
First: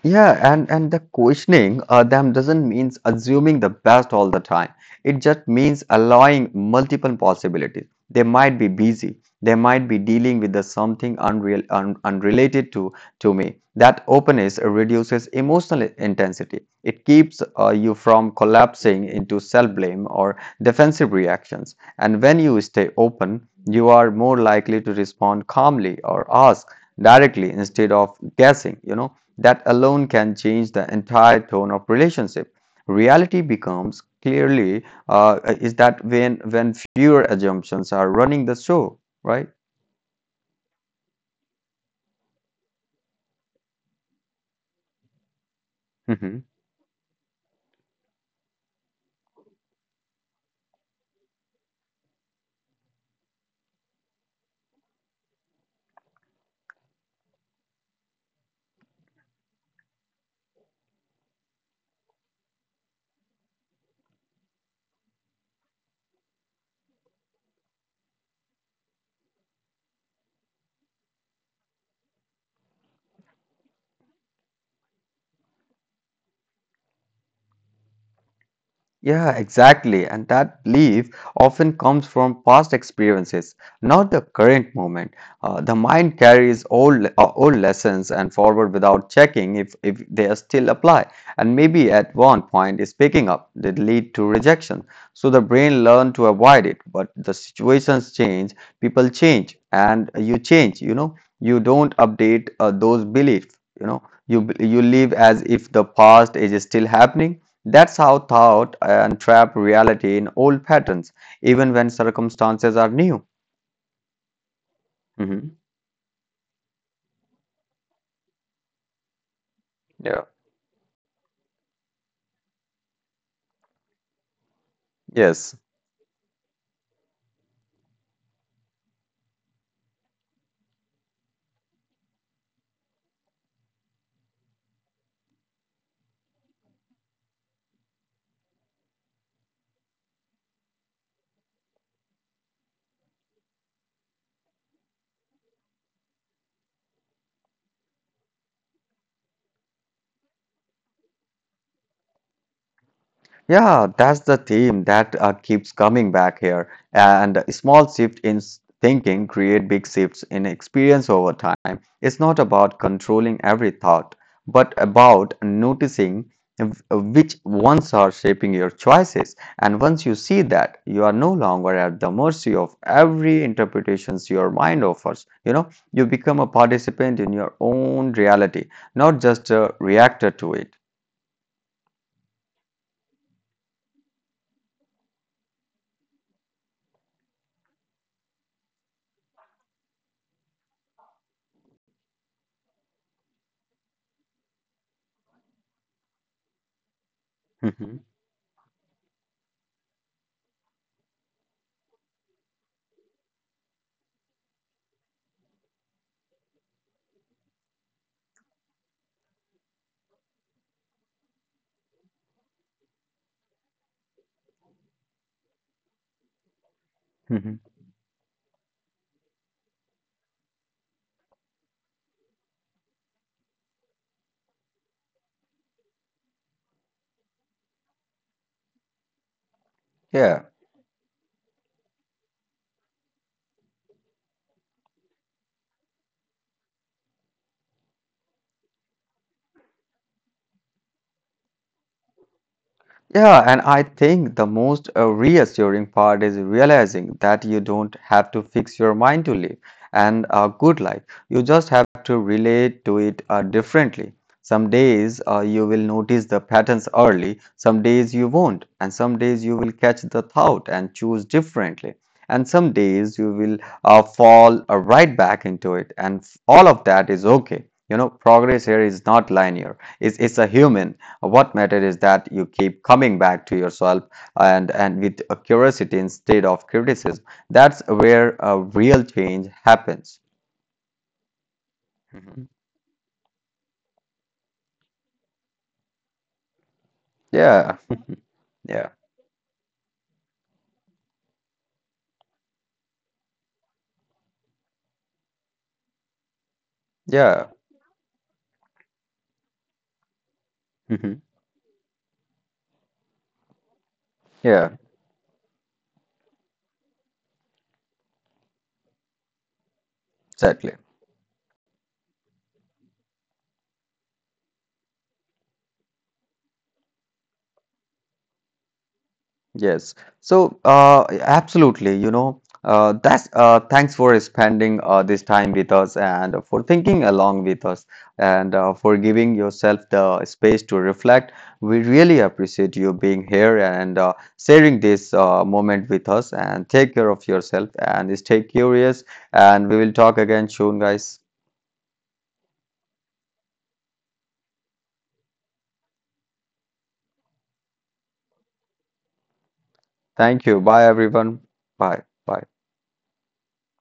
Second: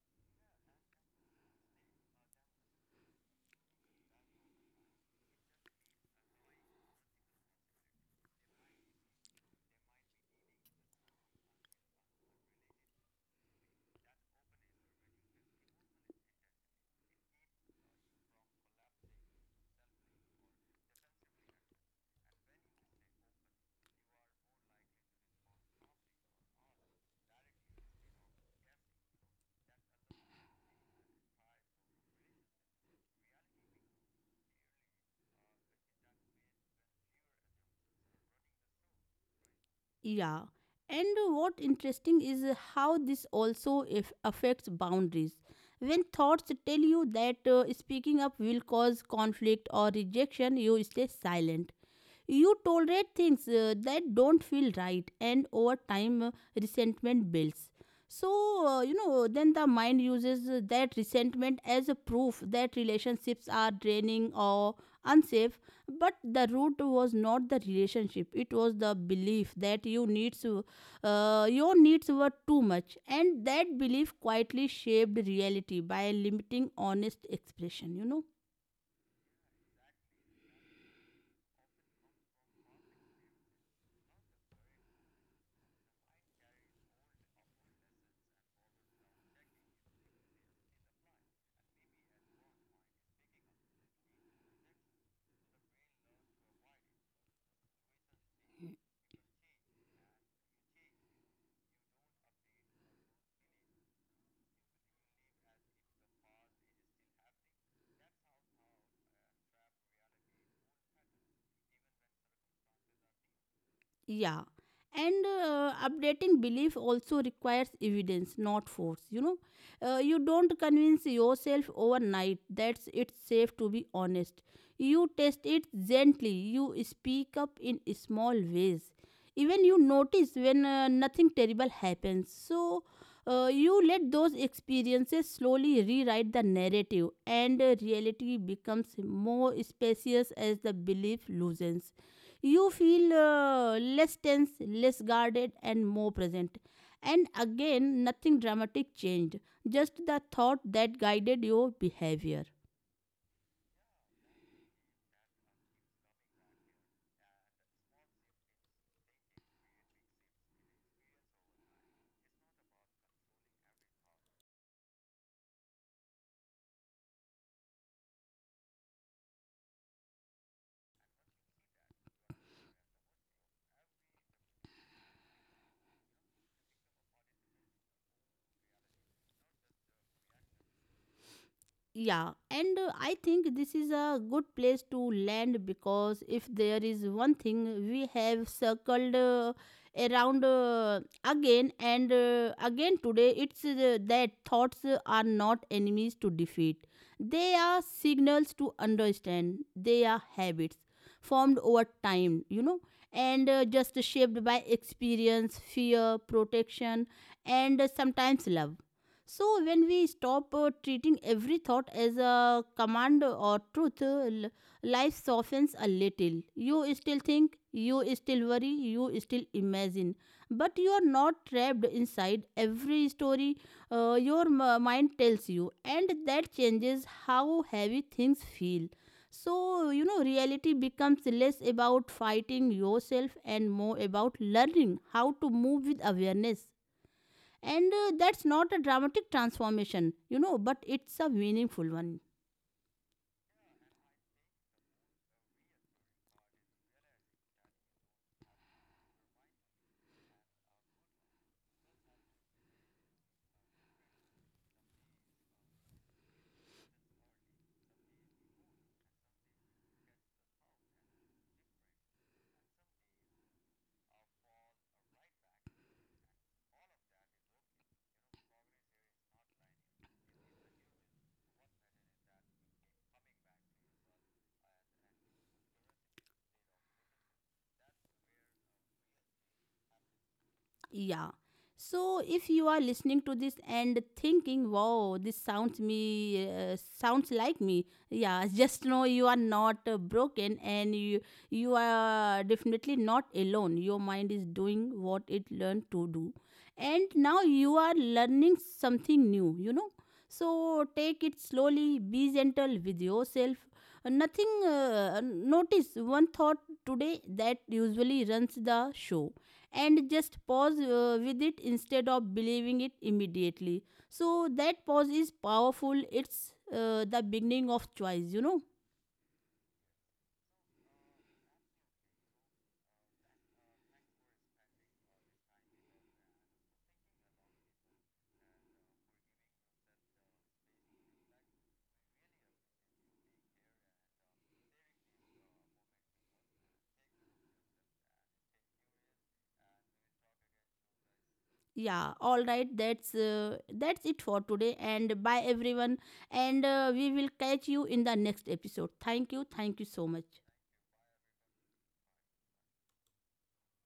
Speaker 2: Yeah, and the questioning them doesn't means assuming the best all the time. It just means allowing multiple possibilities. They might be busy. They might be dealing with the something unreal, unrelated to me. That openness reduces emotional intensity. It keeps you from collapsing into self-blame or defensive reactions. And when you stay open, you are more likely to respond calmly or ask directly instead of guessing. You know that alone can change the entire tone of relationship. Reality becomes clearly is that when fewer assumptions are running the show, right?
Speaker 1: Yeah. And what interesting is how this also if affects boundaries. When thoughts tell you that speaking up will cause conflict or rejection, you stay silent. You tolerate things that don't feel right, and over time, resentment builds. So, you know, then the mind uses that resentment as a proof that relationships are draining or unsafe. But the root was not the relationship, it was the belief that your needs were too much. And that belief quietly shaped reality by limiting honest expression, you know.
Speaker 2: Yeah, exactly. And that belief often comes from past experiences, not the current moment. The mind carries old, old lessons and forward without checking if they are still apply. And maybe at one point is picking up did lead to rejection. So the brain learned to avoid it, but the situations change, people change, and you change. You know, you don't update those beliefs. You know, you live as if the past is still happening. That's how thought and trap reality in old patterns, even when circumstances are new.
Speaker 1: Yeah. And
Speaker 2: Mhm.
Speaker 1: updating belief also requires evidence, not force. You know, you
Speaker 2: Yeah.
Speaker 1: don't convince yourself overnight that it's safe to be honest. You test
Speaker 2: Yes.
Speaker 1: it gently, you speak up in small ways. Even you notice when nothing terrible happens. So, you let those experiences slowly rewrite the narrative, and reality becomes more spacious as the belief loosens. You feel less tense, less guarded, and more present. And again, nothing dramatic changed, just the thought that guided your behavior.
Speaker 2: Yeah, that's the theme that keeps coming back here. And a small shift in thinking create big shifts in experience over time. It's not about controlling every thought, but about noticing which ones are shaping your choices. And once you see that, you are no longer at the mercy of every interpretations your mind offers. You know, you become a participant in your own reality, not just a reactor to it.
Speaker 1: Yeah, and I think this is a good place to land, because if there is one thing we have circled around again and again today, it's that thoughts are not enemies to defeat. They are signals to understand, they are habits formed over time, you know, and just shaped by experience, fear, protection, and sometimes love. So, when we stop treating every thought as a command or truth, life softens a little. You still
Speaker 2: Mhm,
Speaker 1: think,
Speaker 2: mhm.
Speaker 1: you still worry, you still imagine. But you are not trapped inside every story your mind tells you, and that changes how heavy things feel. So, you know,
Speaker 2: Yeah.
Speaker 1: reality becomes less about fighting yourself and more about learning how to move with awareness. And that's not a dramatic transformation, you know, but it's a meaningful one.
Speaker 2: Yeah, and I think the most reassuring part is realizing that you don't have to fix your mind to live and a good life. You just have to relate to it differently. Some days you will notice the patterns early, some days you won't, and some days you will catch the thought and choose differently. And some days you will fall right back into it, and all of that is okay. You know, progress here is not linear, it's a human. What matters is that you keep coming back to yourself and with a curiosity instead of criticism. That's where a real change happens.
Speaker 1: Yeah. So if
Speaker 2: Mhm.
Speaker 1: you are listening to this and thinking, "Wow, this sounds me sounds like
Speaker 2: Yeah,
Speaker 1: me," yeah, just
Speaker 2: yeah,
Speaker 1: know you are not broken, and you are definitely not alone. Your mind is doing what it learned to do, and now
Speaker 2: yeah.
Speaker 1: you are learning something new. You know, so
Speaker 2: Mhm.
Speaker 1: take it slowly. Be gentle with yourself. Nothing.
Speaker 2: Yeah,
Speaker 1: Notice one thought today that usually runs the show, and just
Speaker 2: exactly.
Speaker 1: pause with it instead of believing it immediately. So that pause is powerful. It's the beginning of choice, you know.
Speaker 2: Yes. So, absolutely. You know, that's thanks for spending this time with us and for thinking along with us and for giving yourself the space to reflect. We really appreciate you being here and sharing this moment with us. And take care of yourself and stay curious. And we will talk again soon, guys.
Speaker 1: Yeah, all right. That's that's it for today. And bye everyone. And we will catch you in the next episode. Thank you. Thank you so much.
Speaker 2: Thank you. Bye, everyone. Bye. Bye.